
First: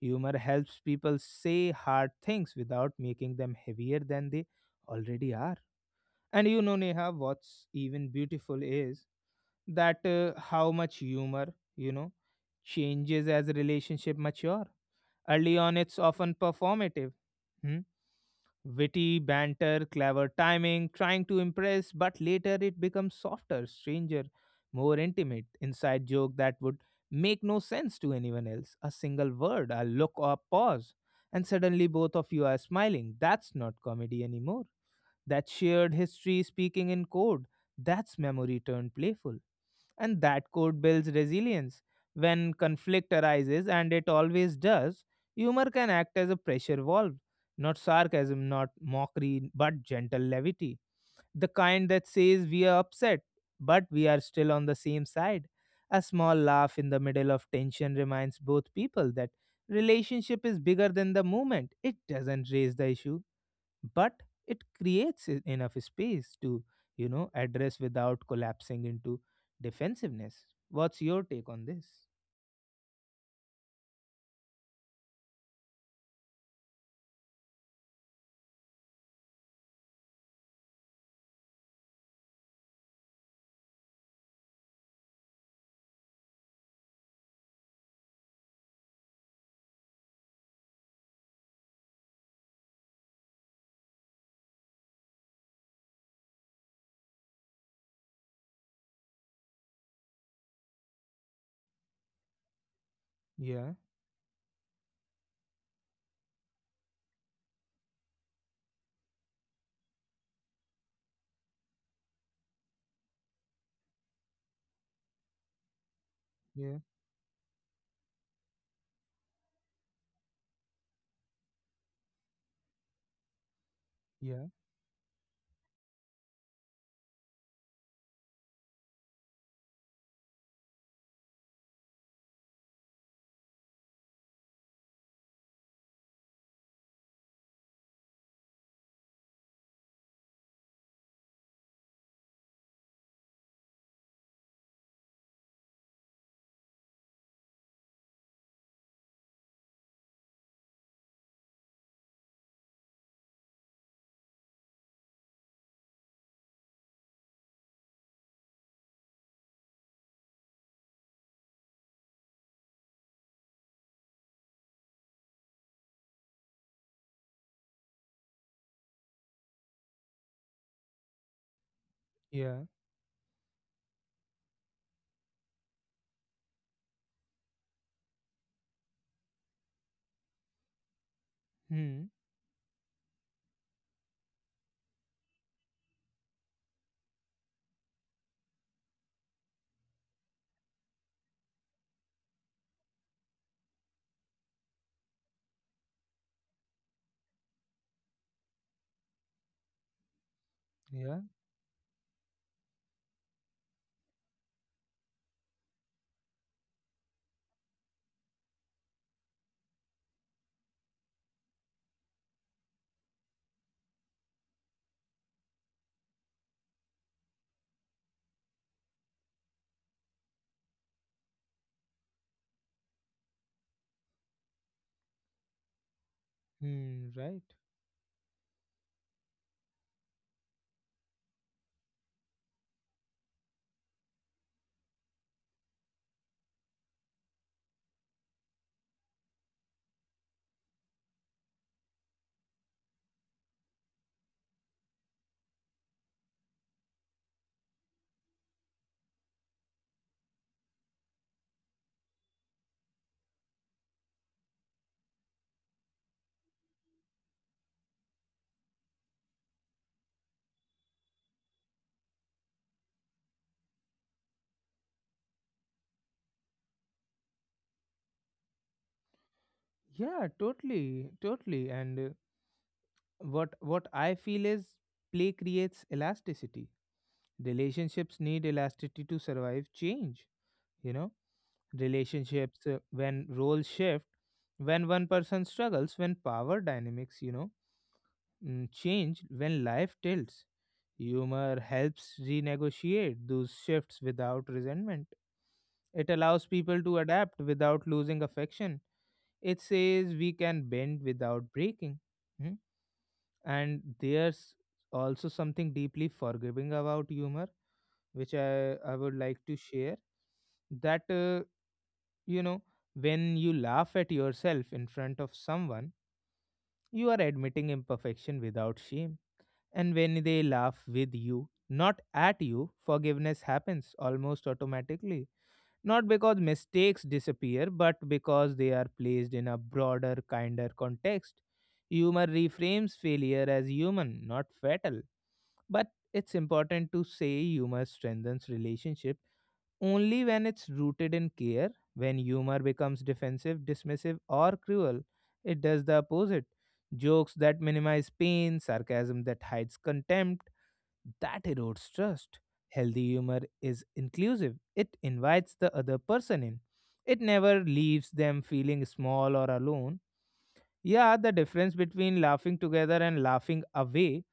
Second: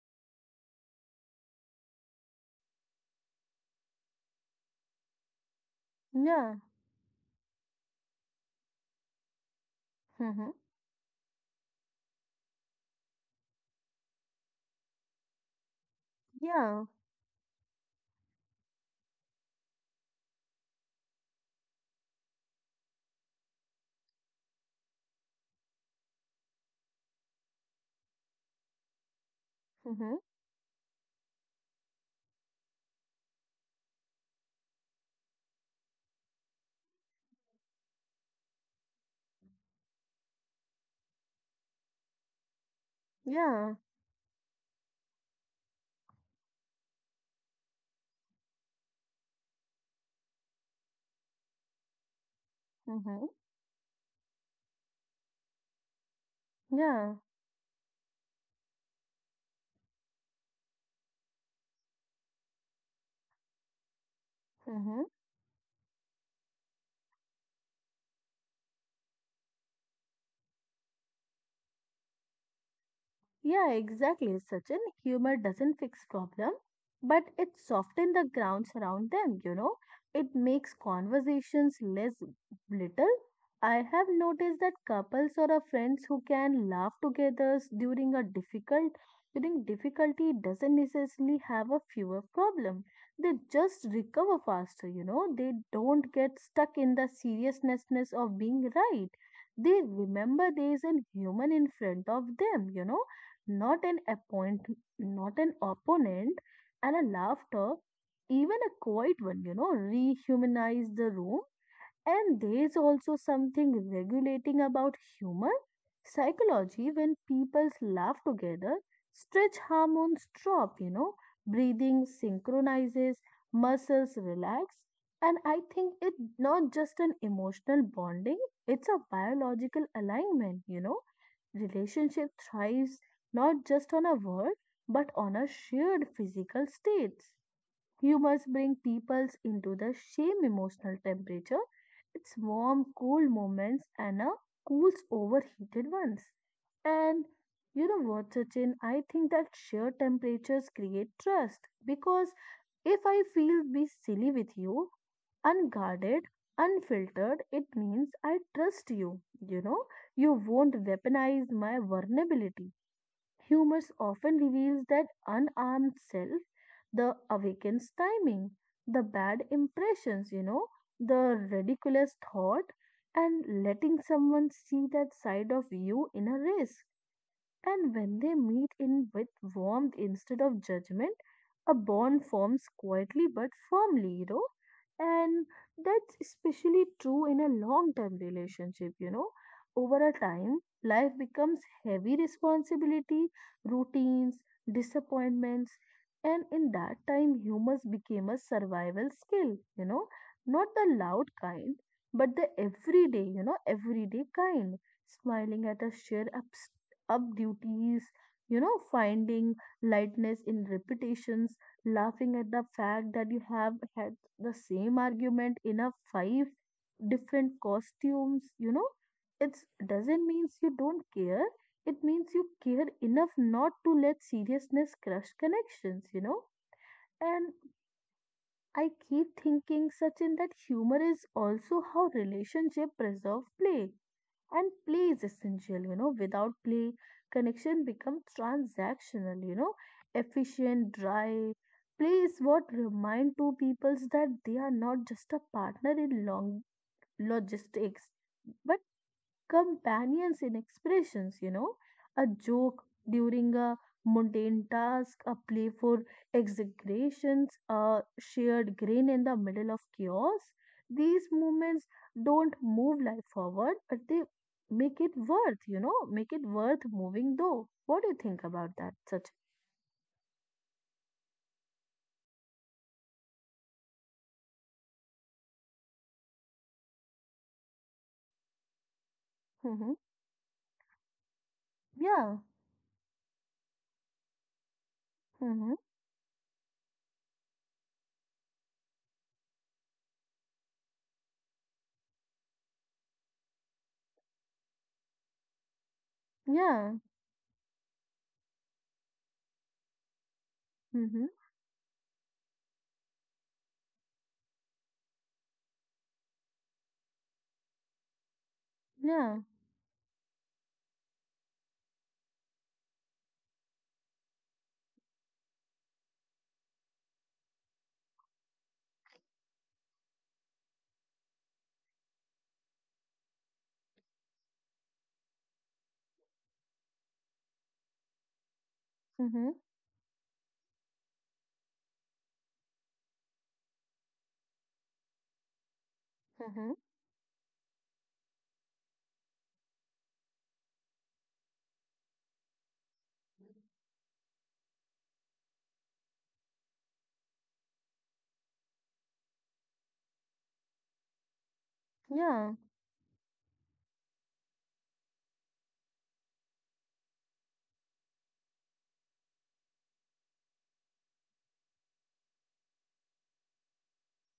Speaker 1: Humor helps people say hard things without making them heavier than they already are. And
Speaker 2: Yeah.
Speaker 1: you know, Neha, what's even beautiful is that
Speaker 2: Mhm.
Speaker 1: how much humor, you know, changes as a relationship mature. Early on, it's often
Speaker 2: Yeah.
Speaker 1: performative. Hmm? Witty, banter, clever timing, trying to impress, but later it becomes softer, stranger, more intimate, inside joke that would make no sense to anyone else. A single word, a look
Speaker 2: Mhm.
Speaker 1: or a pause, and suddenly both of you are smiling. That's not comedy anymore. That shared history speaking in code. That's memory turned playful, and that code builds resilience. When conflict arises,
Speaker 2: Yeah.
Speaker 1: and it always does, humor can act as a pressure valve. Not sarcasm, not mockery, but gentle levity. The kind that says we are upset,
Speaker 2: Mhm.
Speaker 1: but we are still on the same side. A small laugh in the
Speaker 2: Yeah.
Speaker 1: middle of tension reminds both people that relationship is bigger than the moment. It doesn't raise the issue, but it
Speaker 2: Mhm.
Speaker 1: creates enough space to, you know, address without collapsing into defensiveness. What's your take on this?
Speaker 2: Yeah, exactly, Sachin. Humor doesn't fix problem, but it softens the grounds around them. It makes conversations less little. I have noticed that couples or a friends who can laugh together during difficulty doesn't necessarily have a fewer problem. They just recover faster. They don't get stuck in the seriousness of being right. They remember there is a human in front of them,
Speaker 1: Yeah,
Speaker 2: not an appoint, not an opponent, and a laughter, even a quiet one, rehumanize the room and there is also something regulating about humor
Speaker 1: yeah,
Speaker 2: psychology when people laugh together, stretch hormones drop, breathing synchronizes, muscles
Speaker 1: yeah,
Speaker 2: relax. And I think it's not just an emotional bonding, it's a biological alignment. Relationship thrives not just on a word, but on a shared physical states. Humors bring peoples into the same emotional temperature. It's warm, cool moments and a cools overheated ones. And you know what, Sachin? I think that sheer temperatures create trust because if I feel be silly with you, unguarded, unfiltered, it means I trust you. You won't weaponize my vulnerability. Humors often reveals that unarmed self, the awakened timing, the bad impressions, the ridiculous
Speaker 1: yeah.
Speaker 2: thought, and letting someone see that side of you in a race and when they meet in with warmth instead of judgment, a
Speaker 1: Hmm.
Speaker 2: bond forms quietly but firmly. And that's especially true in a long term relationship. Over a time, life becomes heavy responsibility, routines, disappointments, and in that time, humors became a survival skill, not the
Speaker 1: Yeah.
Speaker 2: loud kind, but the everyday, everyday kind smiling at a shared upset up duties, finding lightness in repetitions, laughing at the fact that you have had the same argument in a five different costumes. It doesn't mean you don't care. It means you care enough not to let seriousness crush connections.
Speaker 1: Hmm. Right.
Speaker 2: And I keep thinking, Sachin, that humor is also how relationship preserve play and play is essential without play connection becomes transactional efficient dry play is what remind two peoples that they are not just a partner in long logistics but companions in expressions, you know, a joke during a mundane task, a playful exaggerations, a shared grin in the middle of chaos. These movements don't move life forward, but they make it worth, you know, make it worth moving though. What do you think about that, Such?
Speaker 1: Yeah, totally, totally. And what I feel is play creates elasticity. Relationships need elasticity to survive
Speaker 2: Mm-hmm.
Speaker 1: change. You know,
Speaker 2: Yeah.
Speaker 1: relationships when roles shift, when one person
Speaker 2: Mm-hmm.
Speaker 1: struggles, when power dynamics, you know, change, when life tilts. Humor helps renegotiate those shifts without resentment. It allows people
Speaker 2: Yeah.
Speaker 1: to adapt without losing affection. It says we can bend
Speaker 2: Mm-hmm.
Speaker 1: without breaking. Hmm? And there's also something deeply forgiving about humor, which I would
Speaker 2: Yeah.
Speaker 1: like to share. That, uh, you know, when you laugh at yourself in front of someone, you are admitting imperfection without shame. And when they laugh with you, not at you, forgiveness happens almost automatically. Not because mistakes disappear, but because they are placed
Speaker 2: Mm-hmm.
Speaker 1: in a broader, kinder context. Humor reframes failure as human, not fatal. But it's
Speaker 2: Mm-hmm.
Speaker 1: important to say humor strengthens relationship only when it's rooted in care. When humor becomes defensive, dismissive, or cruel, it does the opposite. Jokes that minimize pain, sarcasm that hides contempt, that erodes trust.
Speaker 2: Yeah.
Speaker 1: Healthy humor is inclusive. It invites the other person in. It never leaves them feeling small or alone. Yeah, the difference between laughing together and laughing away,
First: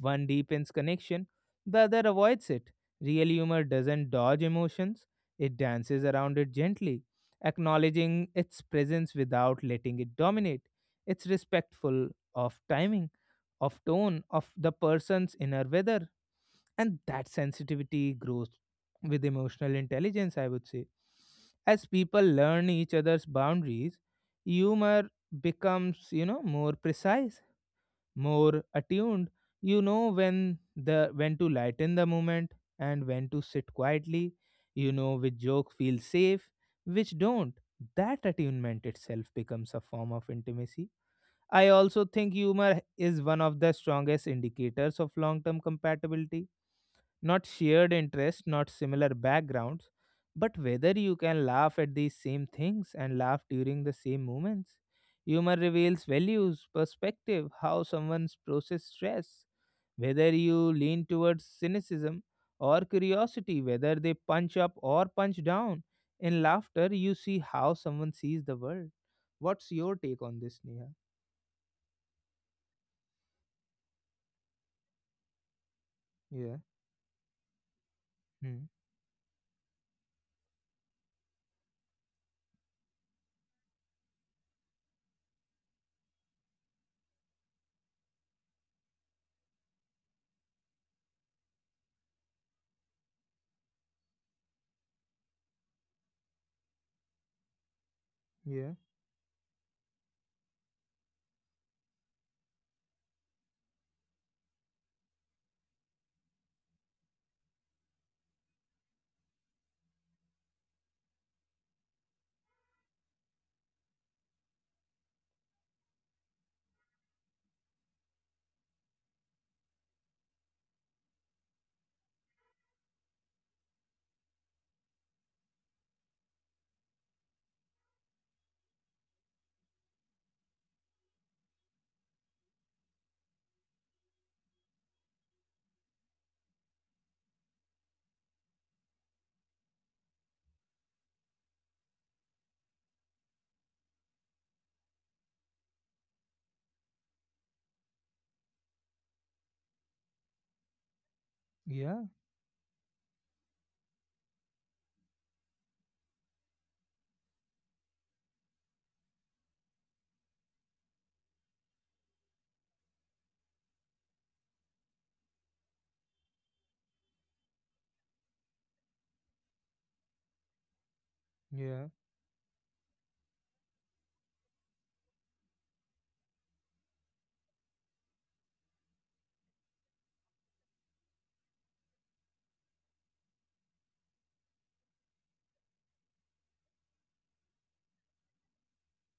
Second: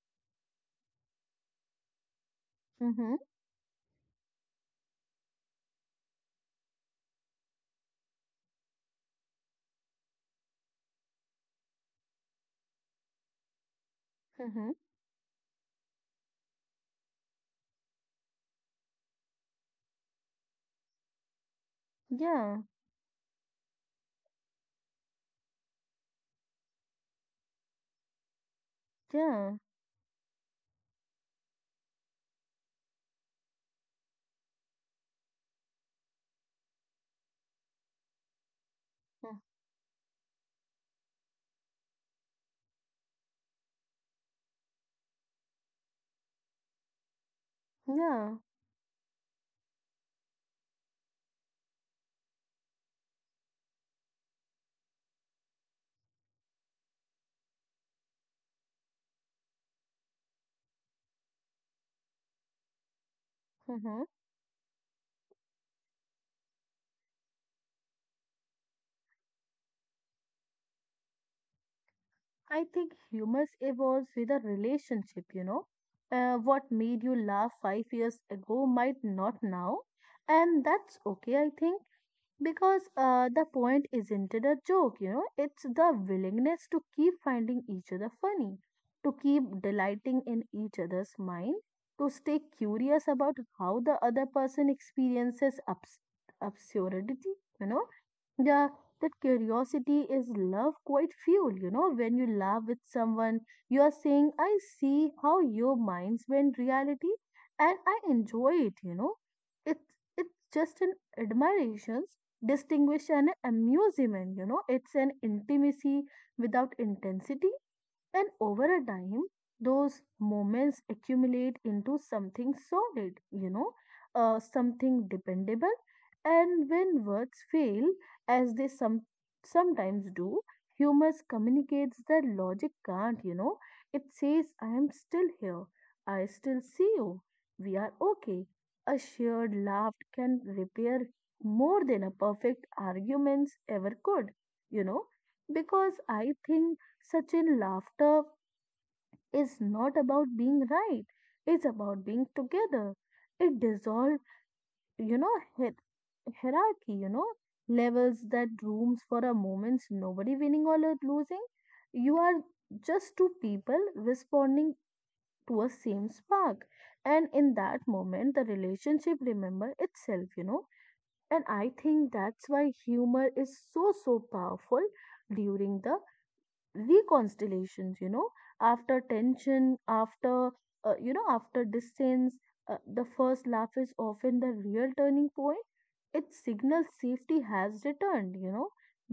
Speaker 1: one deepens connection, the other avoids it.
Speaker 2: Mm-hmm.
Speaker 1: Real humor doesn't dodge emotions, it dances around it gently, acknowledging its presence without letting it dominate. It's respectful of timing, of tone, of the
Speaker 2: Mm-hmm.
Speaker 1: person's inner weather, and that sensitivity grows with emotional intelligence, I would say. As people
Speaker 2: Yeah.
Speaker 1: learn each other's boundaries, humor becomes, you know, more precise, more attuned.
Speaker 2: Yeah.
Speaker 1: You know when to lighten the moment and when to sit quietly. You know which joke feels safe, which don't. That attunement itself
Speaker 2: Mm.
Speaker 1: becomes a form of intimacy. I also think humor is one of the strongest indicators of long term compatibility, not shared
Speaker 2: Yeah.
Speaker 1: interests, not similar backgrounds, but whether you can laugh at these same things and laugh during the same moments. Humor reveals values, perspective, how someone's process stress, whether you lean towards cynicism or curiosity, whether
Speaker 2: Mm-hmm.
Speaker 1: they punch up or punch down. In laughter, you see how someone sees the world. What's your take on this, Neha?
Speaker 2: I think humor evolves with a relationship.
Speaker 1: Yeah.
Speaker 2: What made you laugh 5 years
Speaker 1: Hmm.
Speaker 2: ago might not now, and that's okay, I think. Because the point isn't it a joke, you know, it's the willingness to keep finding each other funny, to keep delighting in each other's mind, to stay curious about how the other person experiences absurdity, you know.
Speaker 1: Yeah.
Speaker 2: Yeah, that curiosity is love quite fuel, you know. When you laugh with someone, you are saying, I see how your minds bend reality and I enjoy it, you know. It's just an admiration distinguish an amusement you know it's an intimacy without intensity and over a time, those moments accumulate into something solid, you know, something dependable. And when words fail, as they sometimes do, humor communicates that logic can't, you know. It says, I am still here. I still see you. We are okay. A shared laugh can repair more than a perfect arguments ever could, you know because I think Sachin, laughter is not about being right. It's
Speaker 1: Yeah.
Speaker 2: about being together. It dissolves, you know, hier- hierarchy, you know, levels that rooms for a moment, nobody winning or losing. You are just two people responding to a same spark. And in that moment, the relationship remember itself, you know. And I
Speaker 1: Yeah.
Speaker 2: think that's why humor is so, so powerful during the reconciliations you know after tension after you know after distance the first laugh is often the real turning point it signals safety has returned you know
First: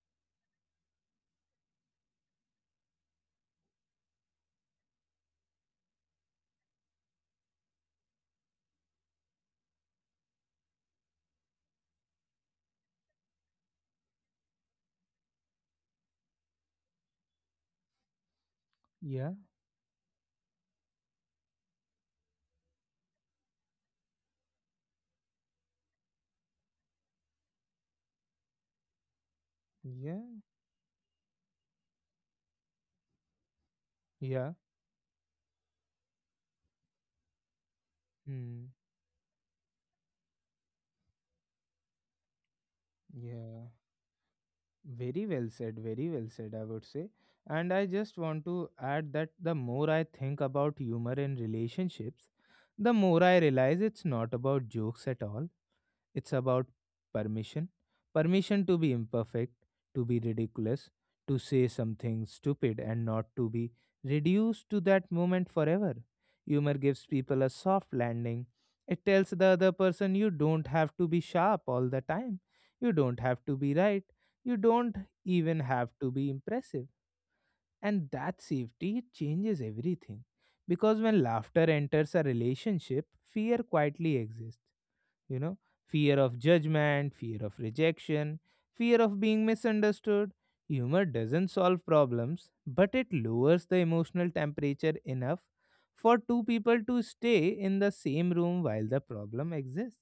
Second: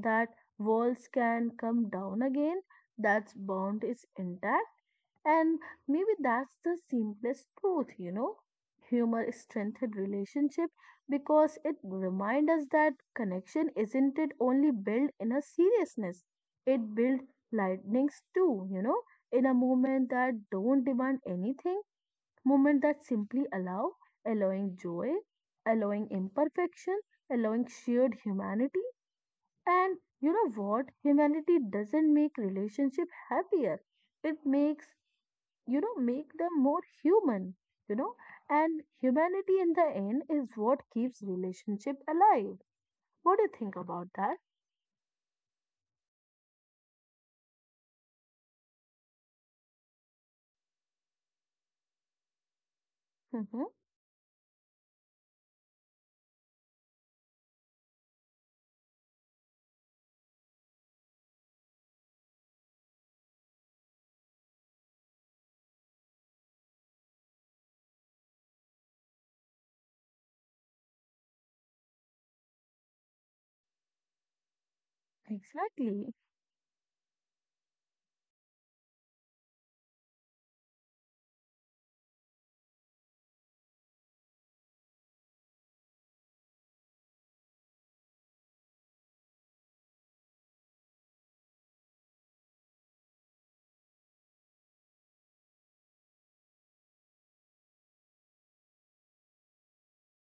Speaker 2: that walls can come down again. That bond is intact and maybe that's the simplest truth, you know. Humor strengthened relationship because it reminds us that connection isn't it only built in a seriousness. It built lightnings too, you know, in
Speaker 1: Yeah.
Speaker 2: a moment that don't demand anything, moment that simply allow, allowing joy, allowing imperfection, allowing shared humanity. And you
Speaker 1: Yeah.
Speaker 2: know what? Humanity doesn't make relationship happier. It
Speaker 1: Yeah.
Speaker 2: makes you know make them more human you know and
Speaker 1: Hmm.
Speaker 2: humanity in the end is what keeps relationship alive. What do you think
Speaker 1: Yeah,
Speaker 2: about that?
Speaker 1: very well said, I would say. And I just want to add that the more I think about humor in relationships, the more I
Speaker 2: Mm-hmm.
Speaker 1: realize it's not about jokes at all. It's about permission. Permission to be imperfect, to be ridiculous, to say something stupid and not to be reduced to that moment forever. Humor gives people a soft landing. It tells the other person you don't have to be sharp all the time. You don't have to be right. You don't even have
Speaker 2: Exactly.
Speaker 1: to be impressive. And that safety, it changes everything. Because when laughter enters a relationship, fear quietly exists, you know, fear of judgment, fear of rejection, fear of being misunderstood. Humor doesn't solve problems, but it lowers the emotional temperature enough for two people to stay in the same room while the problem exists.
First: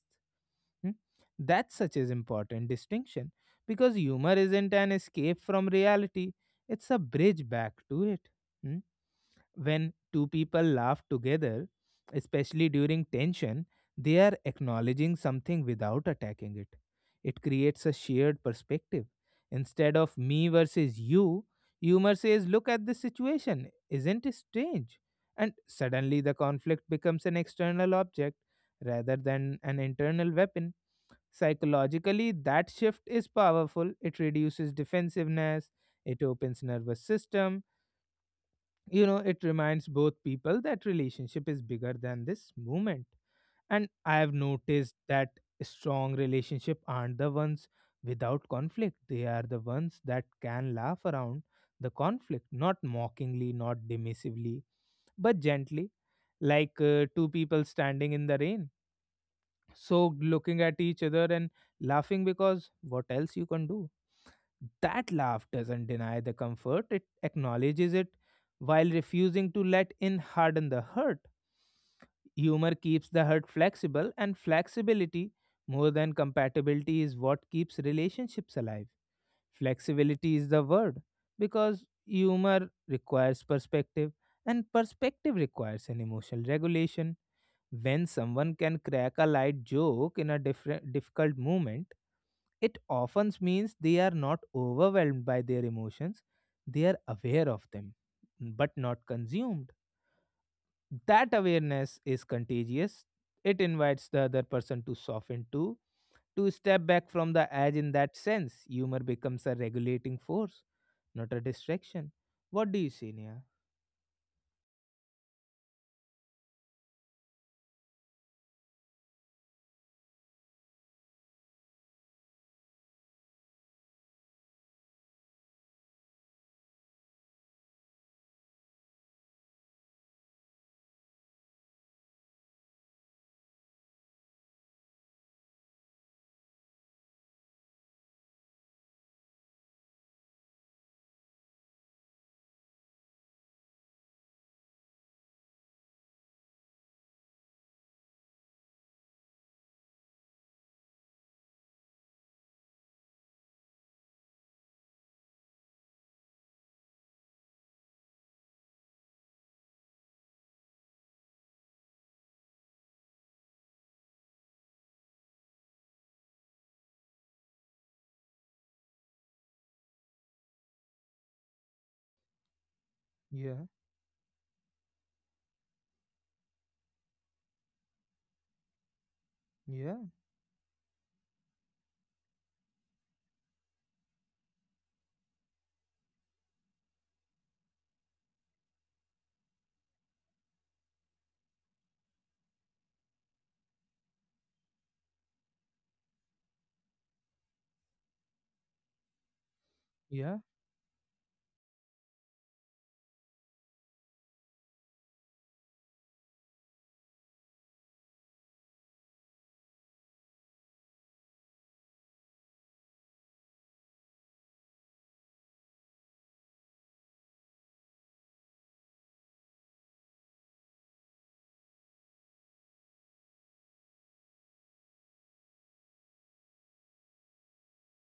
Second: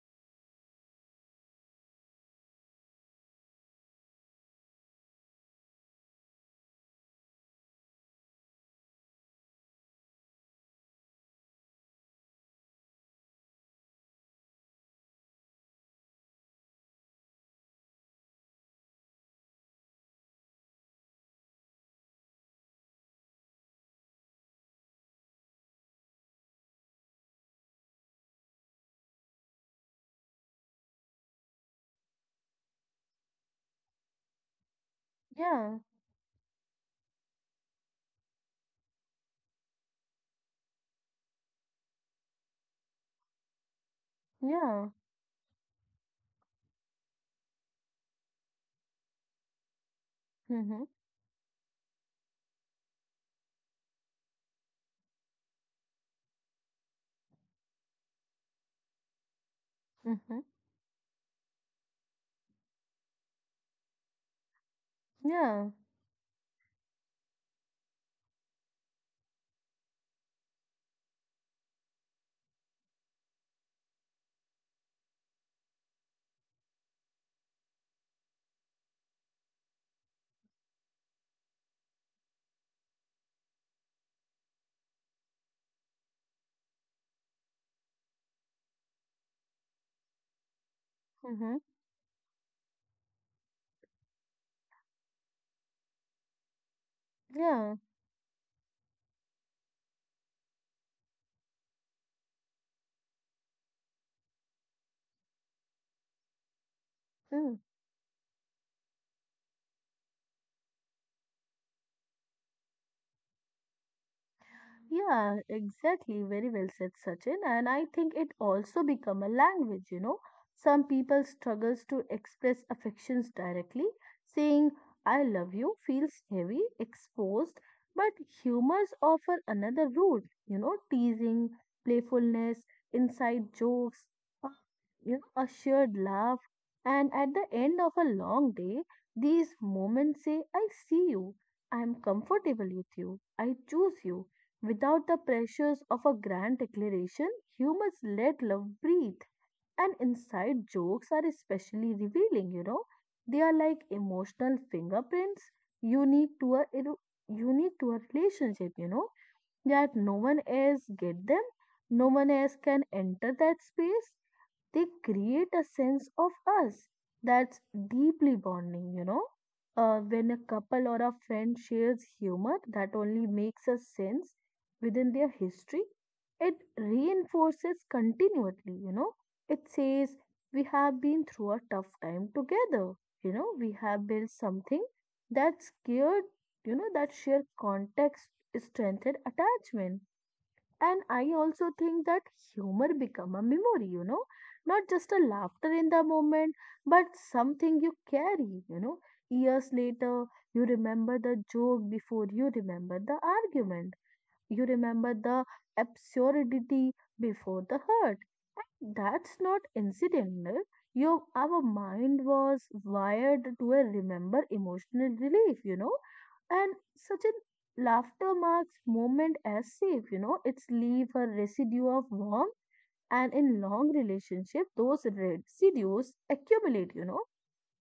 Speaker 1: Hmm? That's such an important distinction, because humor isn't an escape from reality, it's a bridge back to it. Hmm? When two people laugh together, especially during tension, they are acknowledging something without attacking it. It creates a shared perspective. Instead of me versus you, humor says, look at this situation. Isn't it strange? And suddenly the conflict becomes an external object rather than an internal weapon. Psychologically, that shift is powerful. It reduces defensiveness,
Speaker 2: Yeah,
Speaker 1: it opens nervous system, you know, it reminds both people that relationship is bigger than this moment. And I have
Speaker 2: yeah.
Speaker 1: noticed that strong relationship aren't the ones without conflict, they are the ones that can
Speaker 2: Mm-hmm.
Speaker 1: laugh around the conflict, not mockingly, not dismissively, but gently, like two people standing in the rain soaked,
Speaker 2: Mm-hmm.
Speaker 1: looking at each other and laughing because what else you can do. That laugh
Speaker 2: Yeah.
Speaker 1: doesn't deny the comfort, it acknowledges it while refusing to let in harden the hurt. Humor keeps the hurt flexible, and flexibility, more than compatibility, is what keeps relationships alive. Flexibility is the word, because humor requires perspective, and perspective requires an emotional regulation. When someone can crack a light joke in a different, difficult
Speaker 2: Mm-hmm.
Speaker 1: moment, it often means they are not overwhelmed by their emotions, they are aware of
Speaker 2: Yeah.
Speaker 1: them, but not consumed. That awareness is contagious. It invites the other person to soften too, to step back from the edge
Speaker 2: Mm.
Speaker 1: in that sense. Humor becomes a regulating force, not a distraction. What do you say, Nia?
Speaker 2: Yeah, exactly. Very well said, Sachin. And I think it also become a language, you know. Some people struggles to express affections directly. Saying I love you feels heavy, exposed, but humors offer another route, you know, teasing, playfulness, inside jokes, uh, you know, a shared laugh. And at the end of a long day, these moments say, I see you, I am comfortable with you, I choose you. Without the pressures of a grand declaration, humans let love breathe. And inside jokes are especially revealing, you know. They are like emotional fingerprints unique to a unique to a relationship, you know, that no one else get them, no one else can enter that space they create a sense of us that's deeply bonding, you know. When a couple or a friend shares humor that only
Speaker 1: Yeah,
Speaker 2: makes a sense within their history, it reinforces continually, you know. It
Speaker 1: yeah,
Speaker 2: says, we have been through a tough time together, you know, we have built something that scared, you know, that shared context strengthened attachment and I also think that humor become a memory, you know, not just a laughter in the moment, but something you carry, you know. Years
Speaker 1: yeah,
Speaker 2: later, you remember the joke before you remember the argument. You remember the absurdity before the hurt. And that's not incidental. Your Our mind was wired to a remember emotional relief, you know. And such a laughter marks moment as safe, you know. It's leave a residue of warmth and in long relationship those residues accumulate, you know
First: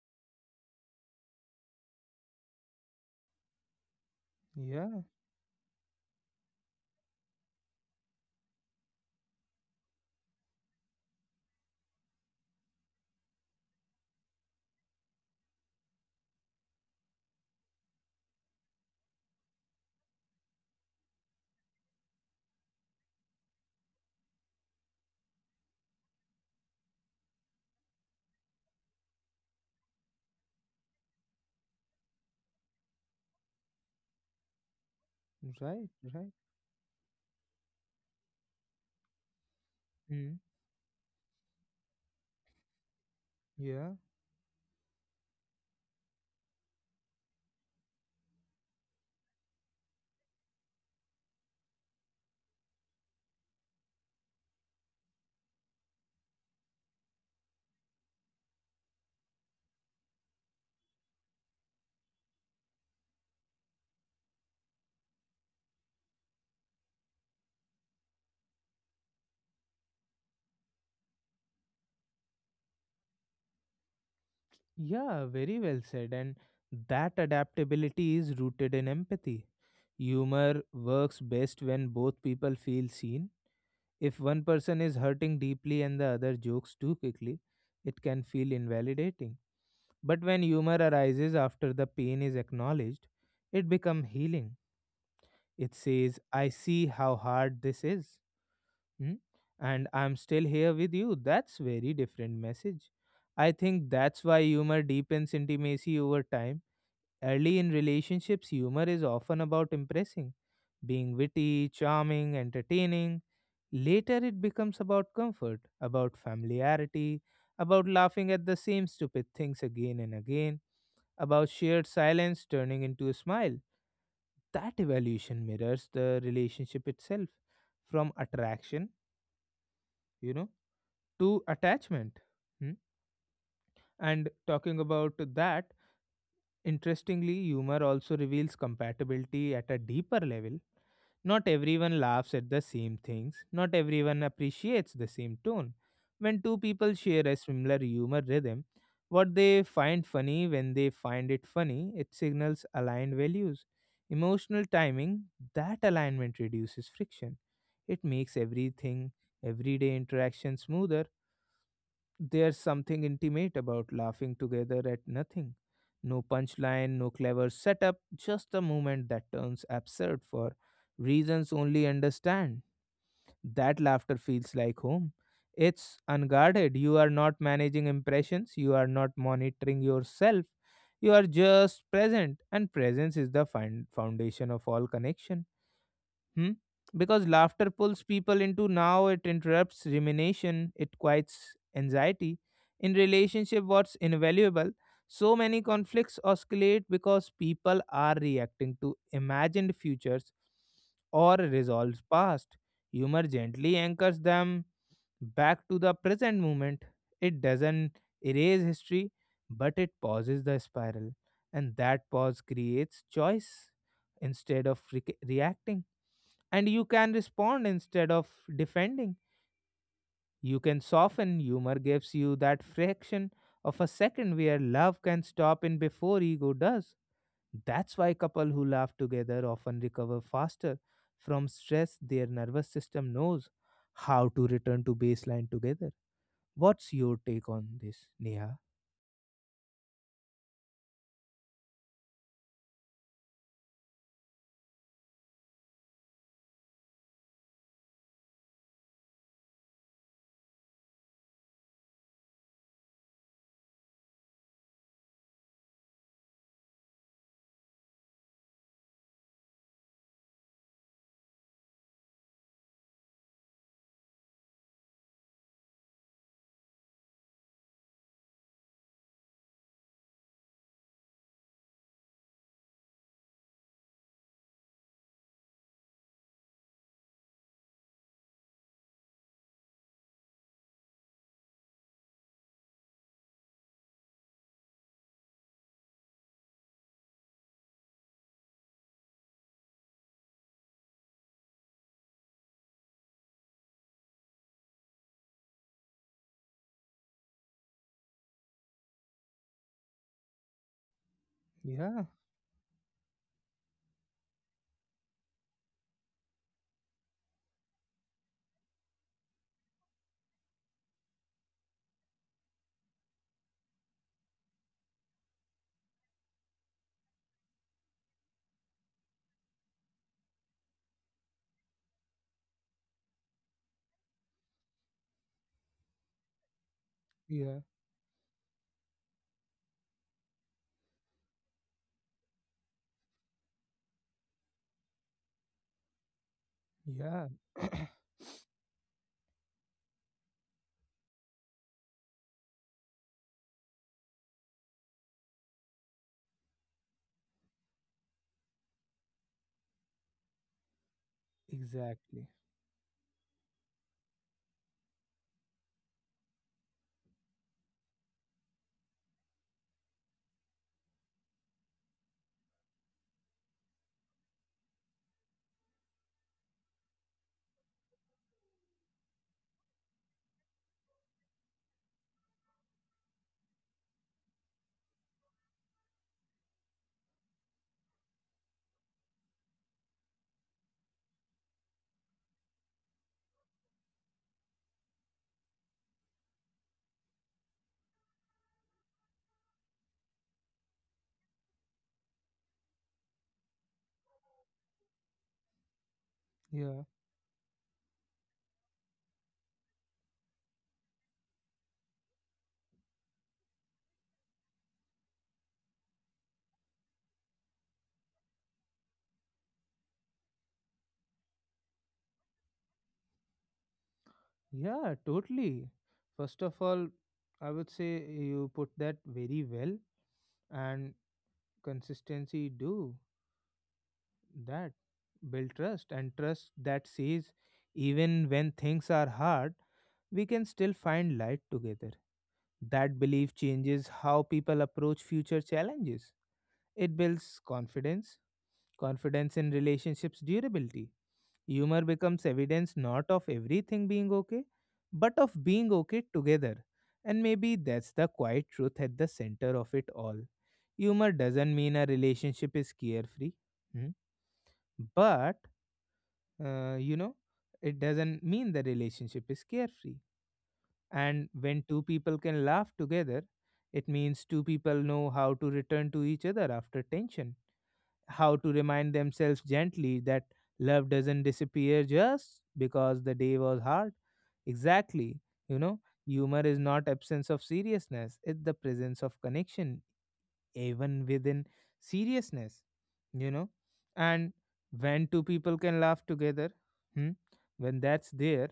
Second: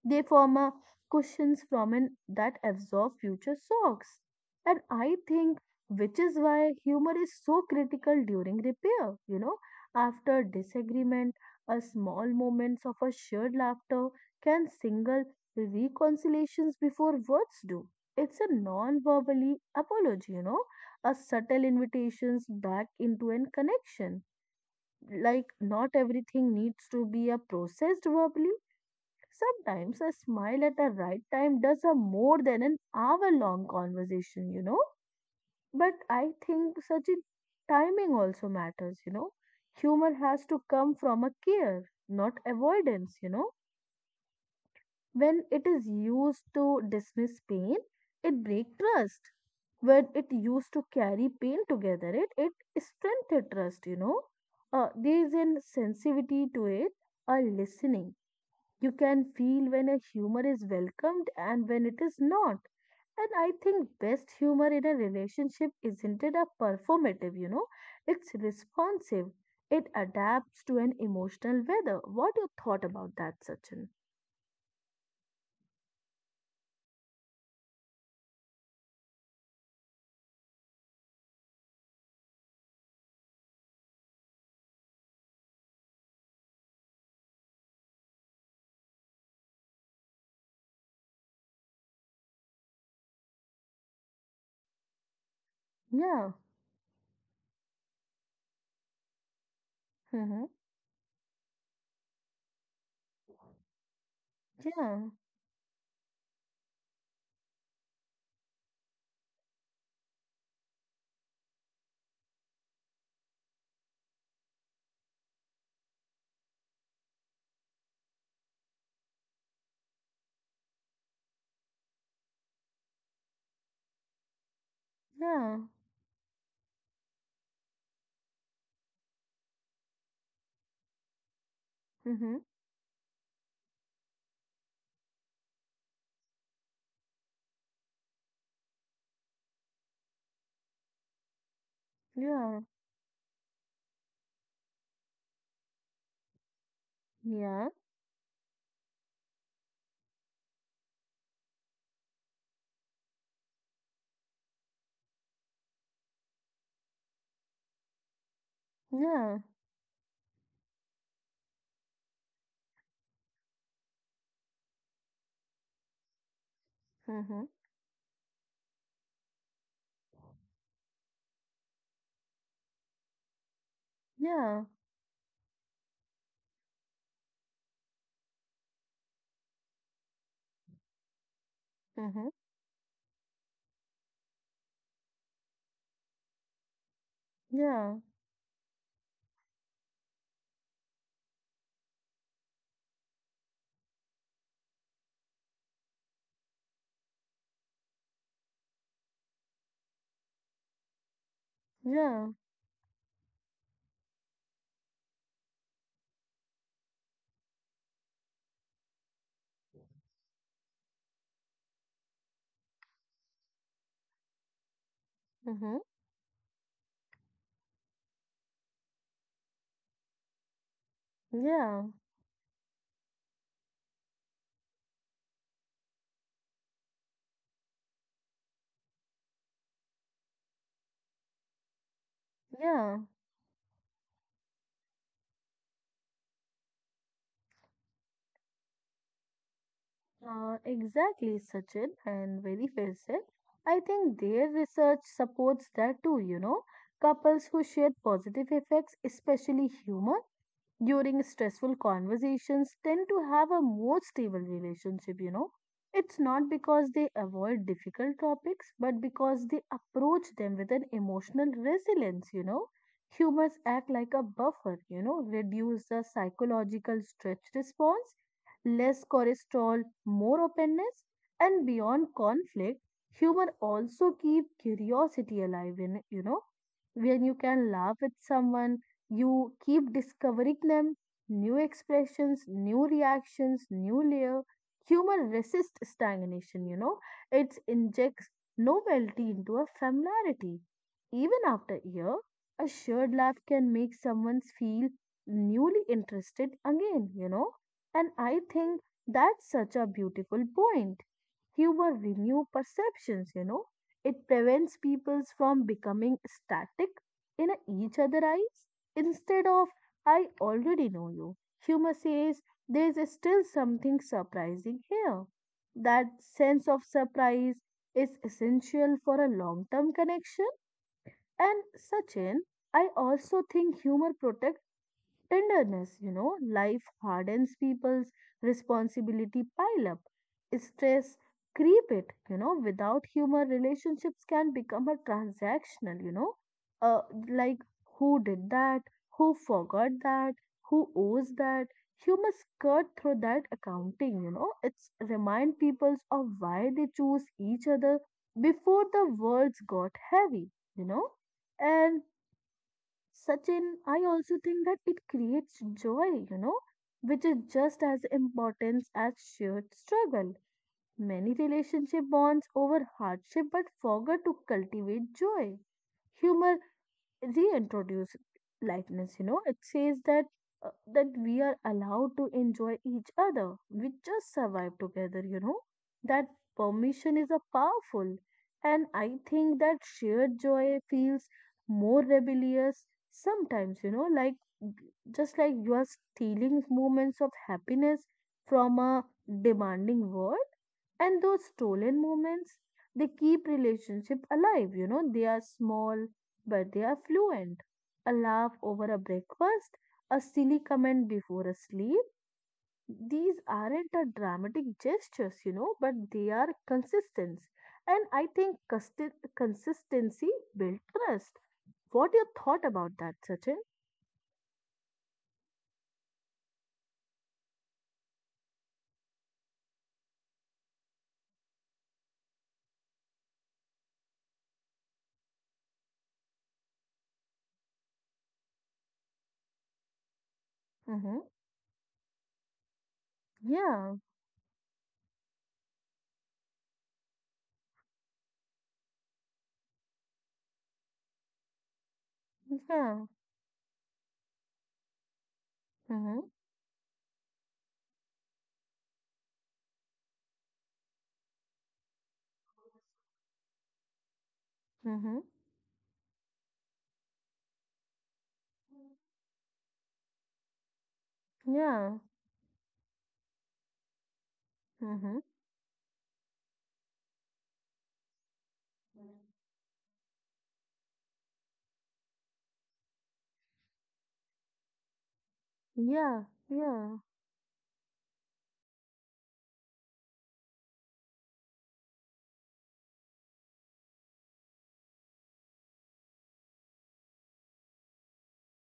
Speaker 2: they form a cushions from that absorb future shocks. And
Speaker 1: yeah,
Speaker 2: I think which is why humor is so critical during repair, you know, after disagreement, a small moments of a shared laughter can single reconciliations before words do. It's a non-verbally apology, you know, a subtle invitations back into an connection. Like not everything needs to be a processed verbally. Sometimes a smile at the right time does a more than an hour long conversation, you know. But
Speaker 1: right,
Speaker 2: I
Speaker 1: right.
Speaker 2: think such a timing also matters, you know. Humor has
Speaker 1: Mm.
Speaker 2: to come from a care, not avoidance, you know.
Speaker 1: Yeah.
Speaker 2: When it is used to dismiss pain, it breaks trust. When it used to carry pain together, it strengthens trust, you know. There is an sensitivity to it, a listening you can feel when a humor is welcomed and when it is not. And I think best humor in a relationship isn't it a performative, you know? It's responsive. It adapts to an emotional weather. What you thought about that, Sachin?
Speaker 1: Yeah, very well said. And that adaptability is rooted in empathy. Humor works best when both people feel seen. If one person is hurting deeply and the other jokes too quickly, it can feel invalidating. But when humor arises after the pain is acknowledged, it becomes healing. It says,
Speaker 2: Yeah.
Speaker 1: I see how hard this is, hmm? And I'm
Speaker 2: Mm-hmm.
Speaker 1: still here with you. That's very different message. I think that's why humor
Speaker 2: Yeah.
Speaker 1: deepens intimacy over time. Early in relationships, humor is often about impressing, being witty, charming, entertaining. Later, it becomes about comfort, about familiarity, about laughing at the same stupid things again and again, about shared silence turning into a smile. That evolution
Speaker 2: Yeah.
Speaker 1: mirrors the relationship itself, from attraction, you know, to attachment.
Speaker 2: Mm-hmm.
Speaker 1: Hmm? And talking about that, interestingly, humor also reveals compatibility at a deeper level. Not everyone laughs at
Speaker 2: Yeah.
Speaker 1: the same things, not everyone appreciates the same tone. When two people share a
Speaker 2: Yeah.
Speaker 1: similar humor rhythm, what they find funny, when they find it funny, it signals aligned values. Emotional timing, that alignment reduces friction. It makes everything,
Speaker 2: Yeah.
Speaker 1: everyday interaction smoother. There's something intimate about laughing together at nothing. No punchline, no
Speaker 2: Mm-hmm.
Speaker 1: clever setup, just a moment that turns absurd for reasons only understand. That laughter feels
Speaker 2: Yeah.
Speaker 1: like home. It's unguarded. You are not managing impressions, you are not monitoring yourself. You are just
Speaker 2: Mm-hmm.
Speaker 1: present, and presence is the foundation of all connection. Hmm? Because laughter
Speaker 2: Yeah.
Speaker 1: pulls people into now, it interrupts rumination, it quiets anxiety. In relationship, what's invaluable? So many conflicts oscillate because people are reacting to imagined futures or resolved
Speaker 2: Yeah.
Speaker 1: past. Humor gently anchors them back to the present moment. It doesn't erase history, but it pauses the spiral, and that pause creates choice. Instead of
Speaker 2: Mm-hmm.
Speaker 1: reacting, and you can respond instead of defending. You can soften. Humor
Speaker 2: Yeah.
Speaker 1: gives you that fraction of a second where love can stop in before ego does. That's why couple who laugh together often recover faster from stress. Their nervous
Speaker 2: Yeah.
Speaker 1: system knows how to return to baseline together. What's your take on this, Neha?
Speaker 2: Exactly, Sachin, and very well said. I think their research supports that too, you know. Couples who share positive effects, especially humor, during stressful conversations tend to have a more stable relationship you know it's not because they avoid difficult topics but because they approach them with an emotional resilience you know humors act like a buffer you know reduce the psychological stretch response less cortisol, more openness and beyond conflict humor also keep curiosity alive in you know when you can laugh with someone you keep discovering them, new expressions, new reactions, new layer. Humor resists stagnation, you know. It injects novelty into a familiarity. Even after a year, a shared laugh can make someone feel newly interested again, you know. And I think that's such a beautiful point. Humor
Speaker 1: Yeah,
Speaker 2: renew perceptions, you know. It prevents people from becoming static in a each other eyes. Instead of, I already know you, humor says, there's still something surprising here. That sense of surprise is essential for a long term connection. And Sachin, I also think humor protects tenderness, life hardens
Speaker 1: yeah,
Speaker 2: people's responsibility pile up. Stress creep it, without humor, relationships can become a transactional, uh,
Speaker 1: yeah.
Speaker 2: like who did that, who forgot that, who owes that. Humor skirt through that accounting, it's remind people of why they choose each other before the words got heavy, you know, and
Speaker 1: Exactly.
Speaker 2: Sachin, I also think that it creates joy, which is just as important as shared struggle. Many relationship bonds over hardship but forget to cultivate joy. Humor reintroduce lightness, it says that, that we are allowed to enjoy each other, we just survive together, that permission is a powerful. And I think that shared joy feels more rebellious sometimes, like, just like you are stealing moments of happiness from a demanding world. And those stolen moments, they keep relationship alive, they are small but they are
Speaker 1: Yeah.
Speaker 2: fluent. A laugh over a breakfast, a silly comment before a sleep. These aren't a dramatic gestures, but they are consistent. And I think consistency builds trust. What your thought about that, Sachin?
Speaker 1: Yeah, totally. First of all, I would say you put that very well, and consistency do that. Build trust, and trust that says even when things are hard, we can still
Speaker 2: Mm-hmm.
Speaker 1: find light together. That belief
Speaker 2: Yeah,
Speaker 1: changes how people approach future challenges. It builds confidence, confidence in relationships, durability. Humor becomes evidence
Speaker 2: yeah,
Speaker 1: not of everything being okay, but of being okay
Speaker 2: mm-hmm.
Speaker 1: together. And maybe that's the quiet truth at the center of it all. Humor doesn't mean a relationship is carefree, hmm,
Speaker 2: Mm-hmm.
Speaker 1: but uh, you know, it doesn't mean the relationship is carefree. And when
Speaker 2: Yeah,
Speaker 1: two people can laugh together, it means two people
Speaker 2: mm-hmm.
Speaker 1: know how to return to each other after tension, how to remind themselves gently that love doesn't disappear just because the day was hard. Exactly. You know,
Speaker 2: Yeah,
Speaker 1: humor is
Speaker 2: yeah,
Speaker 1: not absence of seriousness, it's the presence of connection, even within seriousness, you know. And when two people can laugh together, hmm, when that's there,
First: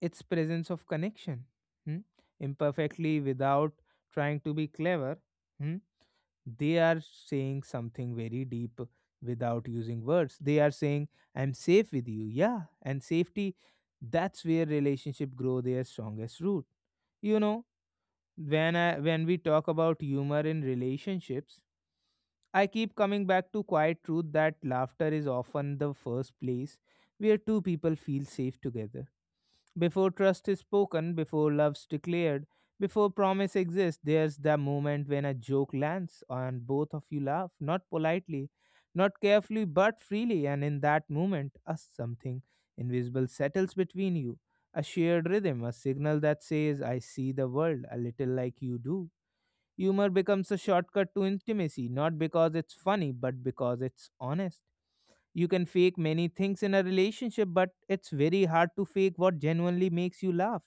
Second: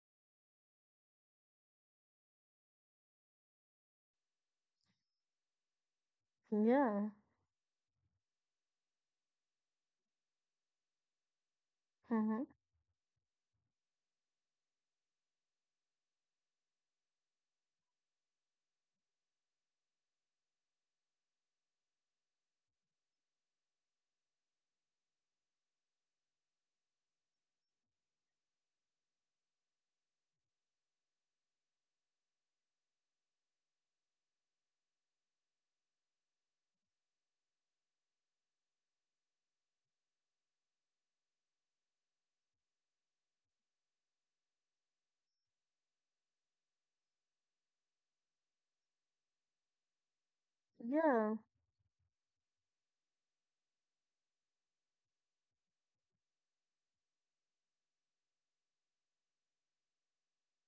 Speaker 1: it's presence of connection. Hmm? Imperfectly without trying to be clever, hmm, they are
Speaker 2: yeah,
Speaker 1: saying something very deep. Without using words, they are saying I'm safe with you,
Speaker 2: mm-hmm.
Speaker 1: yeah, and safety, that's where relationship grow their strongest root, you know. When we talk about humor in relationships, I keep coming back to quiet truth that laughter is often the first place where two people feel safe together. Before trust is spoken, before love's declared, before promise exists, there's the moment when a joke lands and both of you laugh, not politely, not carefully, but freely. And in that moment, a something invisible settles between you, a shared rhythm, a signal that says, I see the world a little like you do. Humor becomes a shortcut to
Speaker 2: Yeah,
Speaker 1: intimacy, not because it's funny, but because it's honest. You can fake many things in a relationship, but it's very hard to fake what genuinely makes you laugh.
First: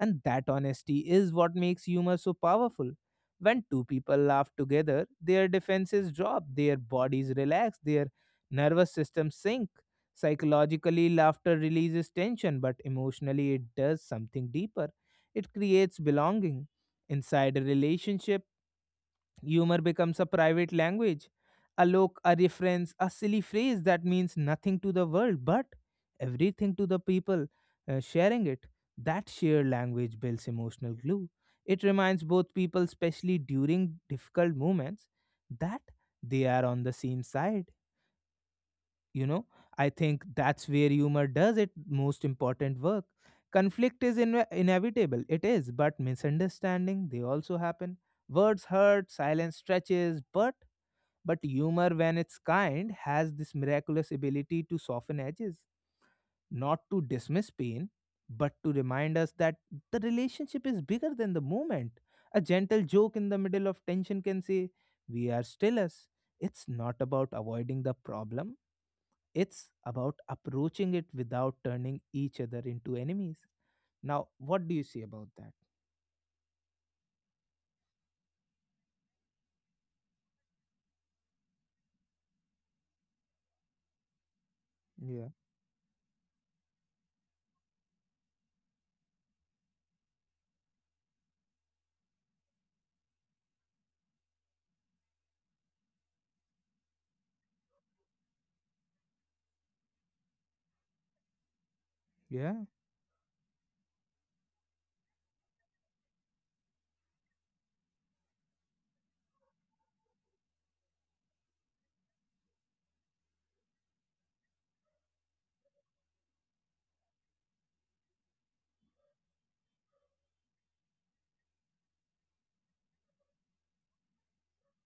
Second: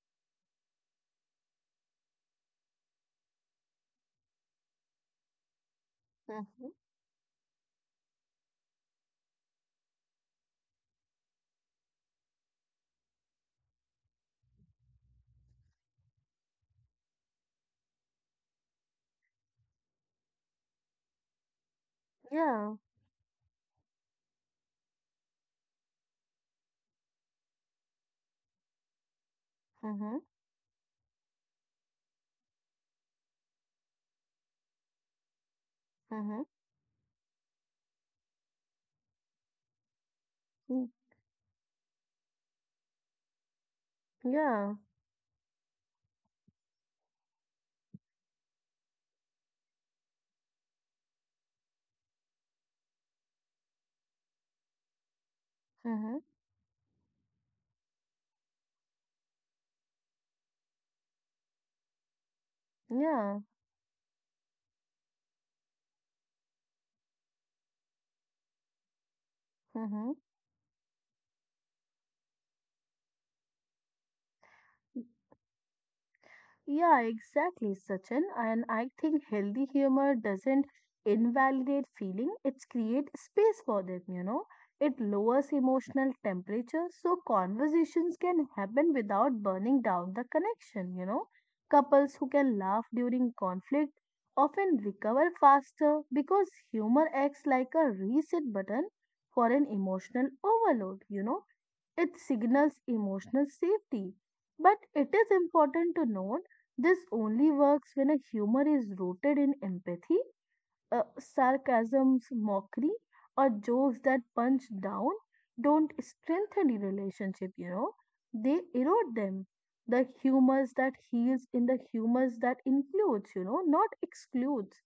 Speaker 1: And that honesty is what makes humor so powerful. When two people laugh together, their defenses drop,
Speaker 2: mm-hmm.
Speaker 1: their bodies relax, their nervous systems sink. Psychologically, laughter releases tension, but emotionally, it does something deeper. It creates belonging. Inside a relationship, humor becomes a private language, a look, a
Speaker 2: Yeah,
Speaker 1: reference, a silly phrase that means nothing to the world but everything to the people sharing it. That shared
Speaker 2: mm-hmm.
Speaker 1: language builds emotional glue. It reminds both people, especially during difficult moments, that
Speaker 2: Mm-hmm.
Speaker 1: they are on the same side, you know. I think that's where humor does its most important work. Conflict is
Speaker 2: Yeah.
Speaker 1: inevitable, it is, but misunderstanding, they also happen. Words hurt, silence stretches, but humor, when it's kind, has this miraculous ability to soften edges,
Speaker 2: Mm-hmm.
Speaker 1: not to dismiss pain but to remind us that the relationship is bigger than the moment. A gentle joke in the
Speaker 2: Yeah.
Speaker 1: middle of tension can say, we are still us. It's not about avoiding the problem, it's
Speaker 2: Mm-hmm.
Speaker 1: about approaching it without turning each other into enemies. Now, what do you say about that?
Speaker 2: Yeah, exactly, Sachin. And I think healthy humor doesn't invalidate feeling, it's create space for them. It
Speaker 1: Yeah.
Speaker 2: lowers emotional temperature so conversations can happen without burning down the connection. Couples who can laugh during conflict often recover faster because humor acts like a reset button for an emotional overload. It
Speaker 1: Yeah.
Speaker 2: signals emotional safety. But it is important to note this only works when a humor is rooted in empathy. Sarcasms, mockery, or jokes that punch down don't strengthen the relationship, they erode them. The humors that heals in the humors that includes, not excludes.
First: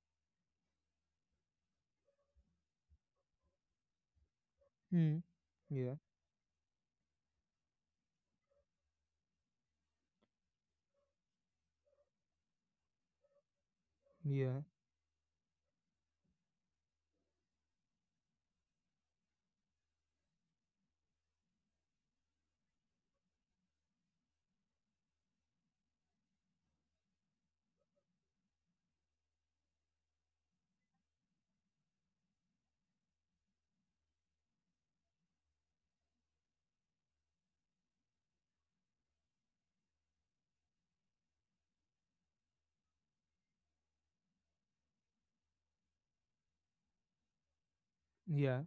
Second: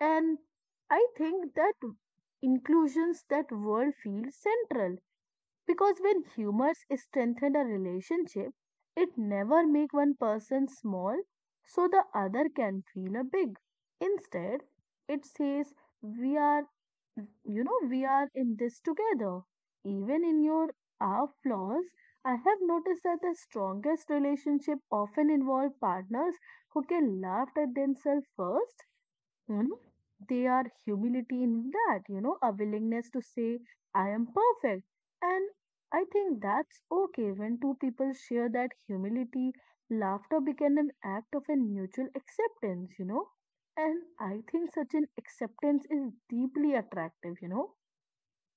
Speaker 2: And I think that inclusions that world feels central,
Speaker 1: Hmm.
Speaker 2: because
Speaker 1: Yeah.
Speaker 2: when humors strengthen a relationship, it never make one person small so the other can feel a big.
Speaker 1: Yeah.
Speaker 2: Instead, it says we are, we are in this together. Even in your our flaws, I have noticed that the strongest relationship often involve partners who can laugh at themselves first, you know, they are humility in that, a willingness to say, I am perfect. And I think that's okay, when two people share that humility, laughter became an act of a mutual acceptance. And I think such an acceptance is deeply attractive.
Speaker 1: Yeah.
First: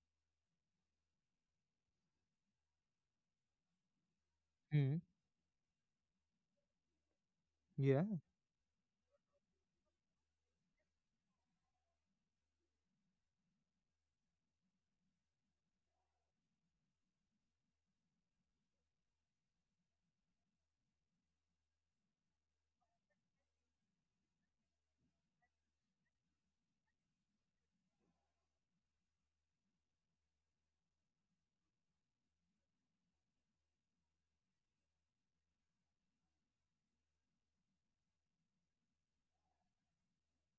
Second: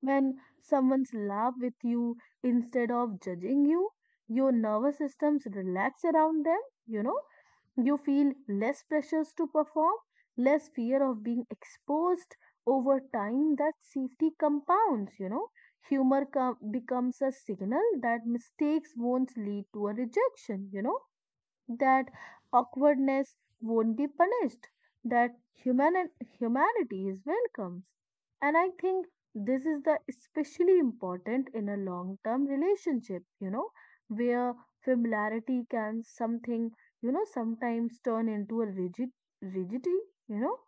Speaker 2: When someone's laugh with you instead of judging you, your
Speaker 1: Hmm.
Speaker 2: nervous systems relax around them, you know you
Speaker 1: Yeah.
Speaker 2: feel less pressures to perform, less fear of being exposed. Over time that safety compounds, Humor becomes a signal that mistakes won't lead to a rejection, that awkwardness won't be punished, that humanity is welcomed. And I think this is the especially important in a long-term relationship, where familiarity can something, sometimes turn into a rigidity, you know.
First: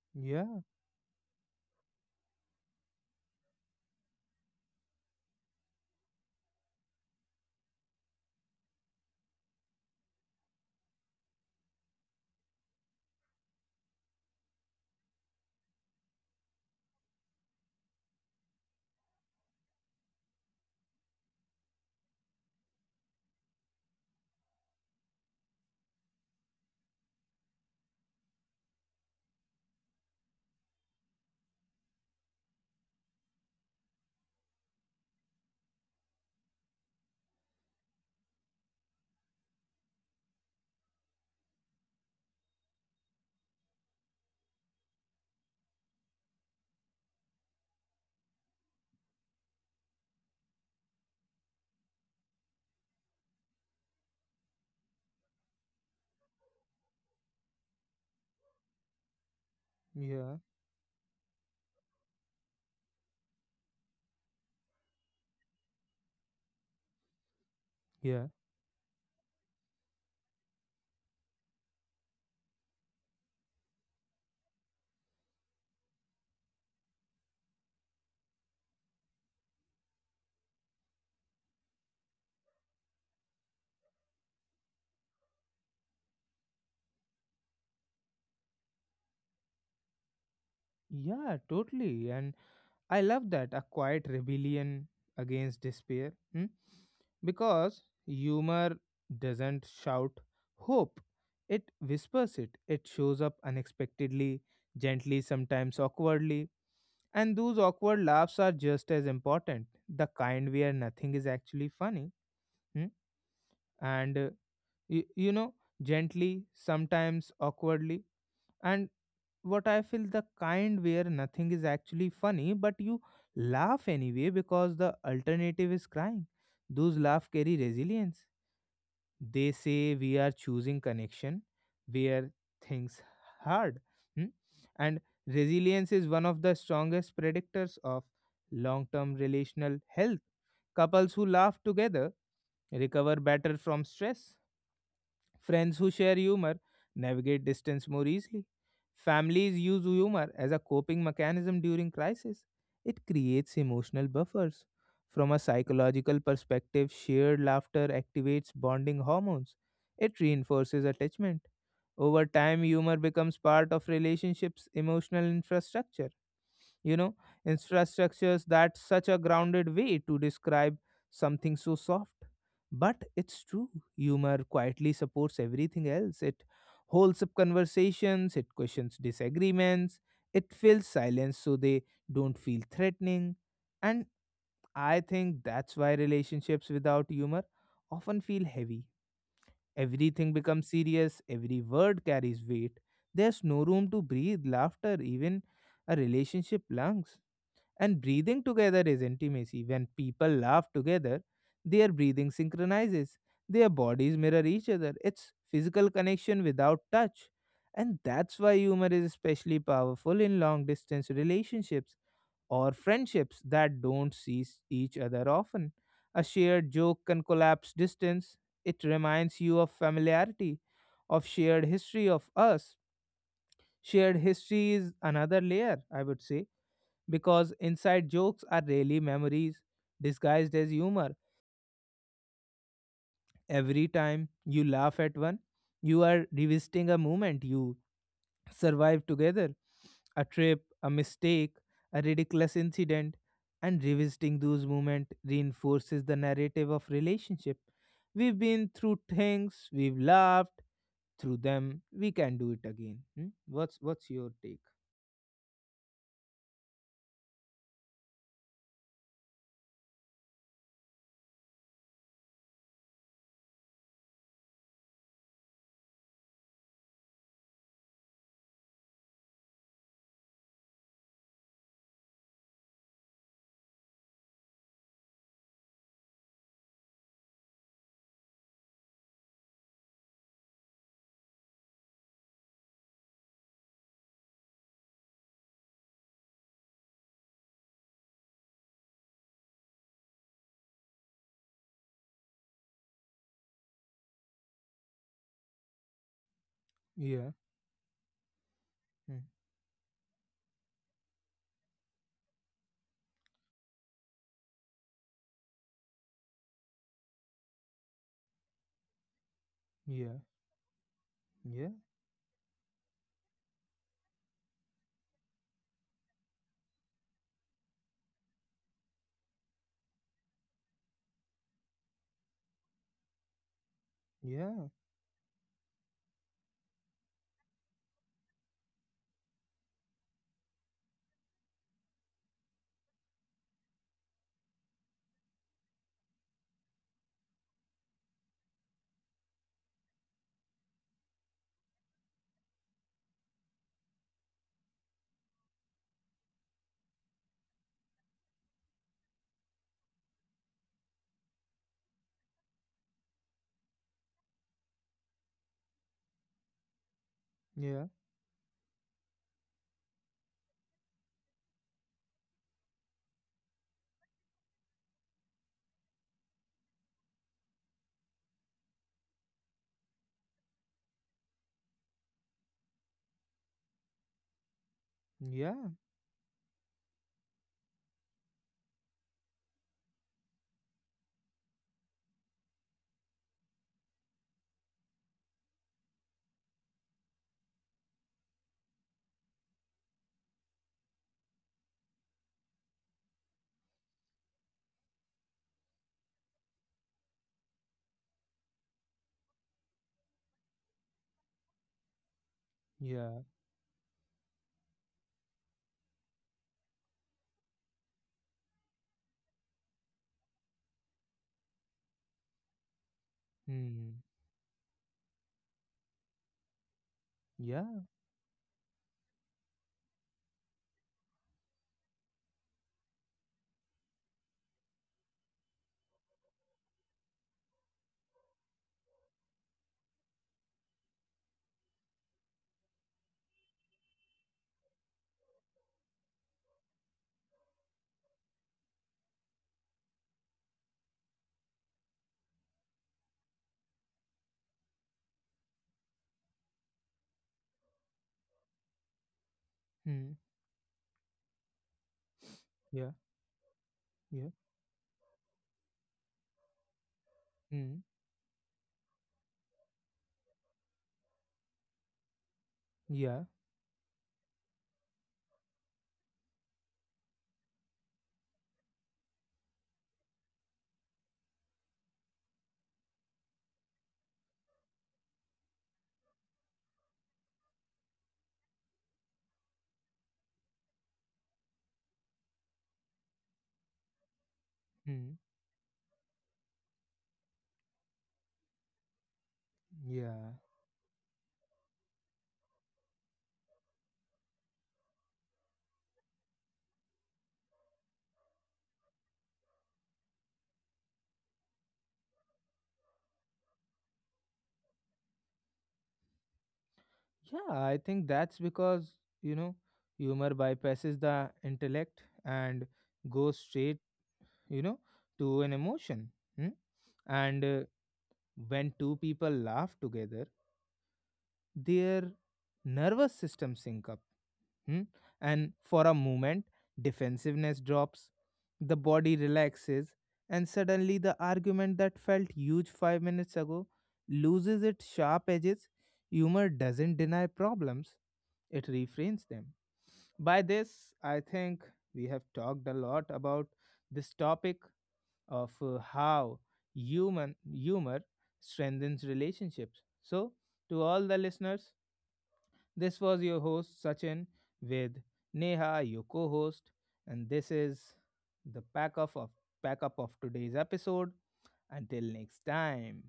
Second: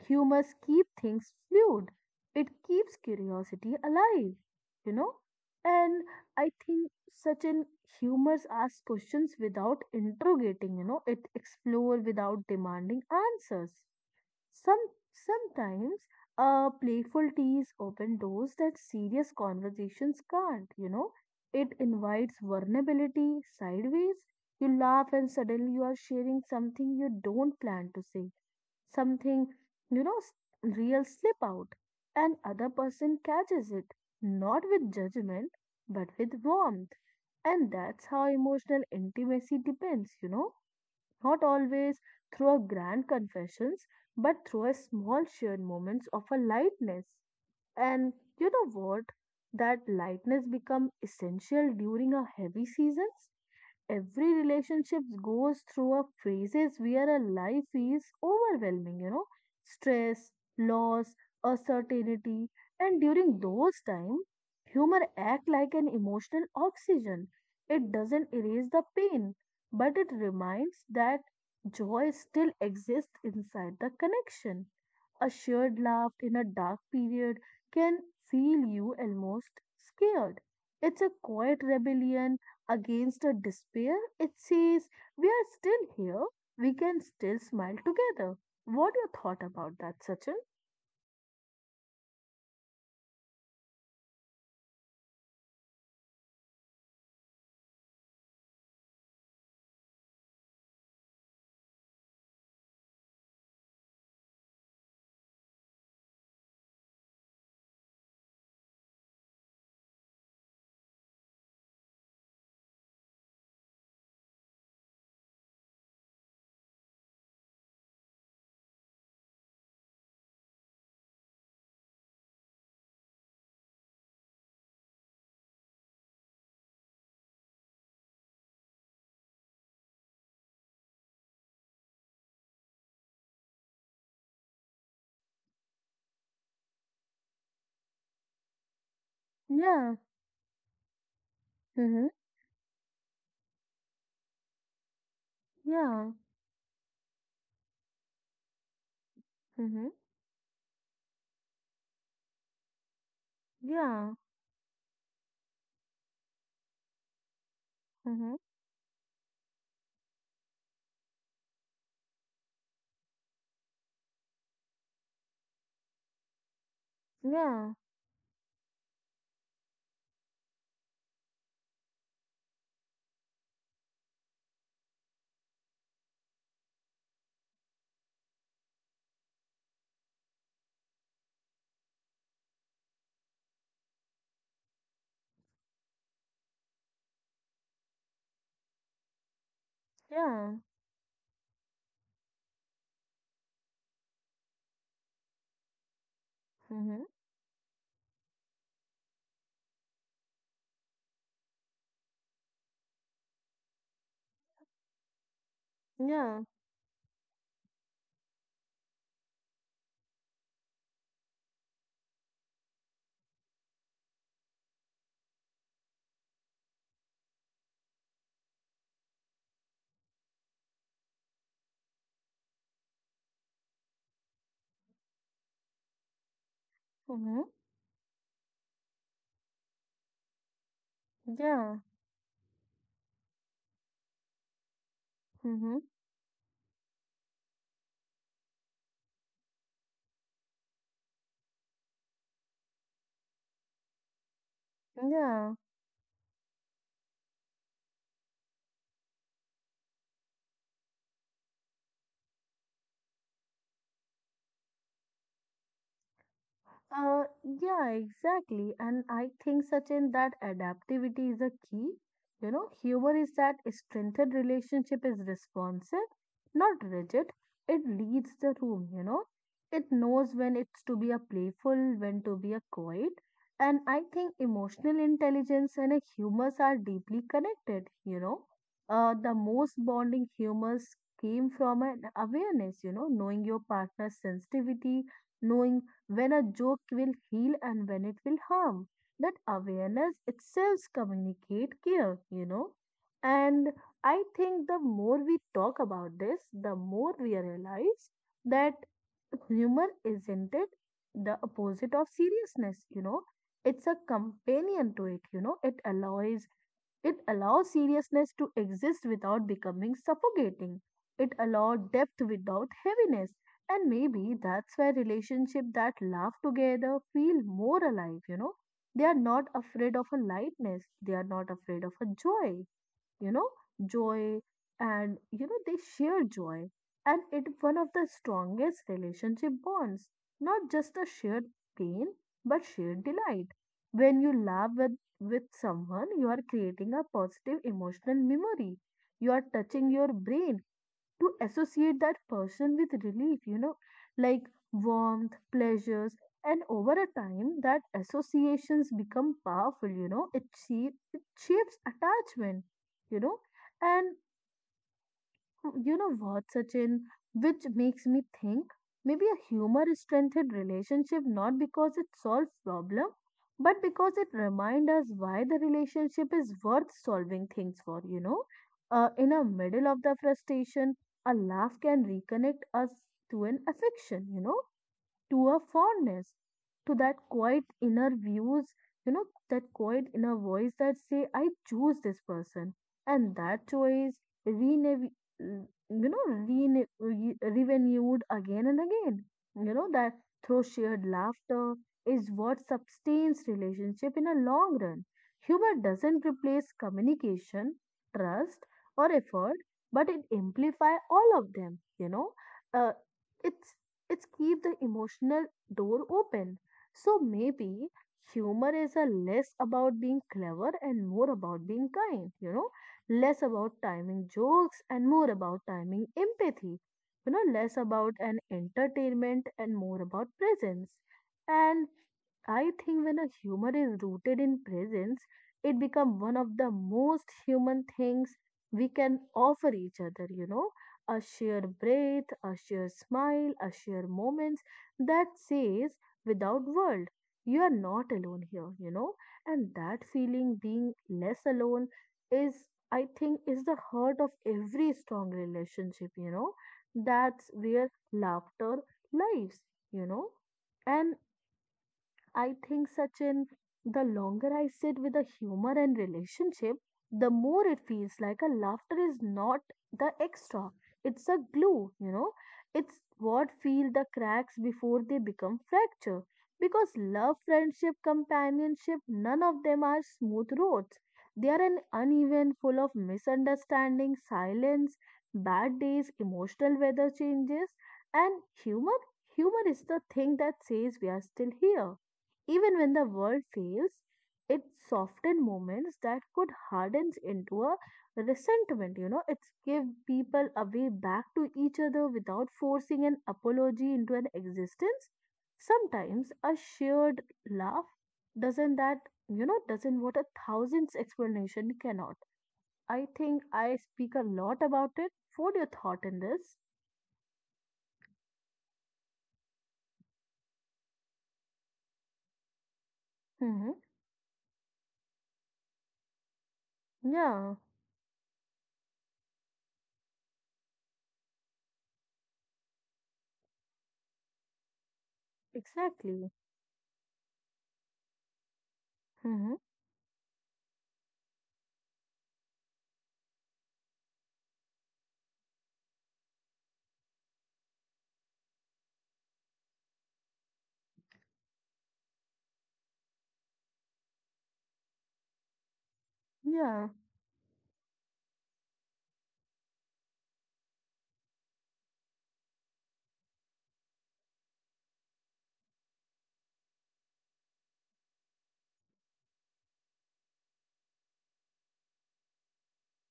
Speaker 2: Humors
Speaker 1: Yeah.
Speaker 2: keep things fluid. It keeps curiosity alive, you know. And I think such an humorous ask questions without interrogating, it explore without demanding answers. some Sometimes, playful teas open doors that serious conversations can't, it invites vulnerability sideways. You laugh and suddenly you are sharing something you don't plan to say, something, you know, s- real slip out, and other person catches it, not with judgment, but with warmth. And that's how emotional intimacy depends, not always through a grand confessions, but through a small shared moments of a lightness. And you know what? That lightness become essential during our heavy seasons. Every relationship goes through a phases where a life is overwhelming,
Speaker 1: Yeah.
Speaker 2: stress, loss, uncertainty, and during those times, humor act like an emotional oxygen. It
Speaker 1: Yeah.
Speaker 2: doesn't erase the pain, but it reminds that joy still exists inside the connection. A shared laugh in a dark period can feel you almost scared. It's a quiet rebellion against a despair. It says, we are still here. We can still smile together. What your thought about that, Sachin?
Speaker 1: Yeah, totally. And I love that, a quiet rebellion against despair. Hmm? Because humor doesn't shout hope, it whispers it. It shows up unexpectedly, gently, sometimes awkwardly. And those awkward laughs are just as important. The kind where nothing is actually funny. Hmm? And, you, you know, Gently, sometimes awkwardly, and what I feel, the kind where nothing is actually funny, but you laugh anyway because the alternative is crying. Those laugh carry resilience. They say we are choosing connection where things hard, hmm? And resilience is one of the strongest predictors of long-term relational
Speaker 2: Yeah.
Speaker 1: health. Couples who laugh together
Speaker 2: Mm-hmm.
Speaker 1: recover better from stress. Friends who share
Speaker 2: Yeah.
Speaker 1: humor navigate distance more easily. Families use
Speaker 2: Mm-hmm.
Speaker 1: humor as a coping mechanism during crisis. It creates emotional
Speaker 2: Yeah.
Speaker 1: buffers. From a psychological perspective, shared laughter
Speaker 2: Mm-hmm.
Speaker 1: activates bonding hormones. It reinforces attachment. Over time, humor becomes part of relationships' emotional infrastructure, you know.
Speaker 2: Yeah.
Speaker 1: Infrastructures, that's such a grounded way to describe something so soft, but it's true. Humor quietly supports everything else. It holds up conversations, it questions disagreements, it fills silence so they don't feel threatening. And I think that's why relationships without humor often feel heavy. Everything
Speaker 2: Yeah.
Speaker 1: becomes serious, every word carries weight. There's no room to breathe. Laughter even a relationship
Speaker 2: Mm-hmm.
Speaker 1: lungs, and breathing together is intimacy. When people laugh together, their breathing synchronizes, their bodies mirror each other. It's physical connection
Speaker 2: Yeah.
Speaker 1: without touch. And that's why humor is especially powerful in long distance relationships or friendships that don't see each other often. A shared joke can collapse distance. It reminds you of familiarity, of shared history of us. Shared history is another layer, I would say,
Speaker 2: Mm-hmm.
Speaker 1: because inside jokes are really memories disguised as humor.
Speaker 2: Yeah.
Speaker 1: Every time you laugh at one,
Speaker 2: Mm-hmm.
Speaker 1: you are revisiting a moment you survived together, a trip, a mistake, a ridiculous incident, and revisiting those moments
Speaker 2: Yeah.
Speaker 1: reinforces the narrative of relationship. We've been through things, we've laughed through them, we can do it again. Hmm? What's your take?
Speaker 2: Yeah, exactly. And I think, Sachin, that adaptivity is a key. Humor is that strengthened relationship is responsive, not rigid. It leads the room, It knows when it's to be a playful, when to be a quiet. And I think emotional intelligence and a humors are deeply connected, The most bonding humors came from an awareness, knowing your partner's sensitivity, knowing when a joke will heal and when it will harm. That awareness itself communicate care, And I think the more we talk about this, the more
Speaker 1: Yeah.
Speaker 2: we realize that
Speaker 1: Hmm.
Speaker 2: humor isn't it the opposite of seriousness, It's a companion to it, It allows seriousness to exist without becoming
Speaker 1: Yeah.
Speaker 2: suffocating. It
Speaker 1: Yeah.
Speaker 2: allows depth without heaviness. And maybe that's why relationships that laugh together feel more alive, They are not afraid of a lightness, they are not afraid of a joy, you know, joy,
Speaker 1: Yeah.
Speaker 2: and, they share joy. And it one of the strongest relationship bonds, not just a shared pain, but shared delight. When you laugh with someone, you are creating a positive emotional memory. You are touching your brain to associate that person with relief, like warmth, pleasures, and over a time that associations become powerful, it shapes attachment, you know, and you know what, Sachin? Which
Speaker 1: Yeah.
Speaker 2: makes me think maybe a humor strengthened relationship not because it solves problem, but because it reminds us why the relationship is worth solving things for. In a middle of the frustration, a laugh can reconnect us to an affection. To a
Speaker 1: Yeah.
Speaker 2: fondness, to that quiet inner views, you know, that quiet inner voice that say, I choose this person. And that choice renew, you renewed again and again. That through shared laughter is what sustains relationship in a long run. Humor doesn't replace communication, trust, or effort, but it amplifies all of them. Uh,
Speaker 1: Yeah.
Speaker 2: it it's keep the emotional door open. So maybe humor is a less about being clever and more about being kind, less about
Speaker 1: Hmm.
Speaker 2: timing jokes and more about timing empathy, less
Speaker 1: Yeah.
Speaker 2: about an entertainment and more about presence. And I think when a humor is rooted in presence, it becomes one of the most human things we can offer each other, A shared breath, a shared smile, a shared moments that says without word, you are not alone here, And that feeling being less alone is, I think, is the heart of every strong relationship, That's where laughter lives, you
Speaker 1: Hmm.
Speaker 2: know. And I think,
Speaker 1: Yeah.
Speaker 2: Sachin, the
Speaker 1: Yeah.
Speaker 2: longer I sit with a humor and relationship, the more it
Speaker 1: Hmm.
Speaker 2: feels like a laughter is not the extra. It's a glue, It's
Speaker 1: Yeah.
Speaker 2: what feel the cracks before they become fracture. Because love, friendship, companionship, none of them are smooth roads. They are an uneven, full of misunderstanding, silence, bad days, emotional weather changes, and humor. Humor is the thing that says we are still here even when the world fails. It
Speaker 1: Hmm.
Speaker 2: softens moments that could hardens into a resentment. It's give
Speaker 1: Yeah.
Speaker 2: people a way back to each other without forcing an apology into an existence. Sometimes a shared laugh doesn't that, doesn't what a thousand's explanation cannot. I think I speak a lot about it. What your thought in this?
Speaker 1: Yeah. I think that's because, you know, humor bypasses the intellect and goes
Speaker 2: Hmm.
Speaker 1: straight, you know, to an emotion. Hmm. And
Speaker 2: Yeah,
Speaker 1: when two people laugh together, their nervous system sync up. Hmm? And for a
Speaker 2: exactly.
Speaker 1: moment, defensiveness drops, the body
Speaker 2: Hmm.
Speaker 1: relaxes, and suddenly the argument that felt huge 5 minutes ago loses its sharp edges. Humor doesn't deny problems, it reframes them. By this, I think we have talked a lot about this topic of how
Speaker 2: Yeah.
Speaker 1: human humor strengthens relationships. So, to all the listeners, this was your host Sachin with Neha, your co-host, and this is the pack up of today's episode. Until next time.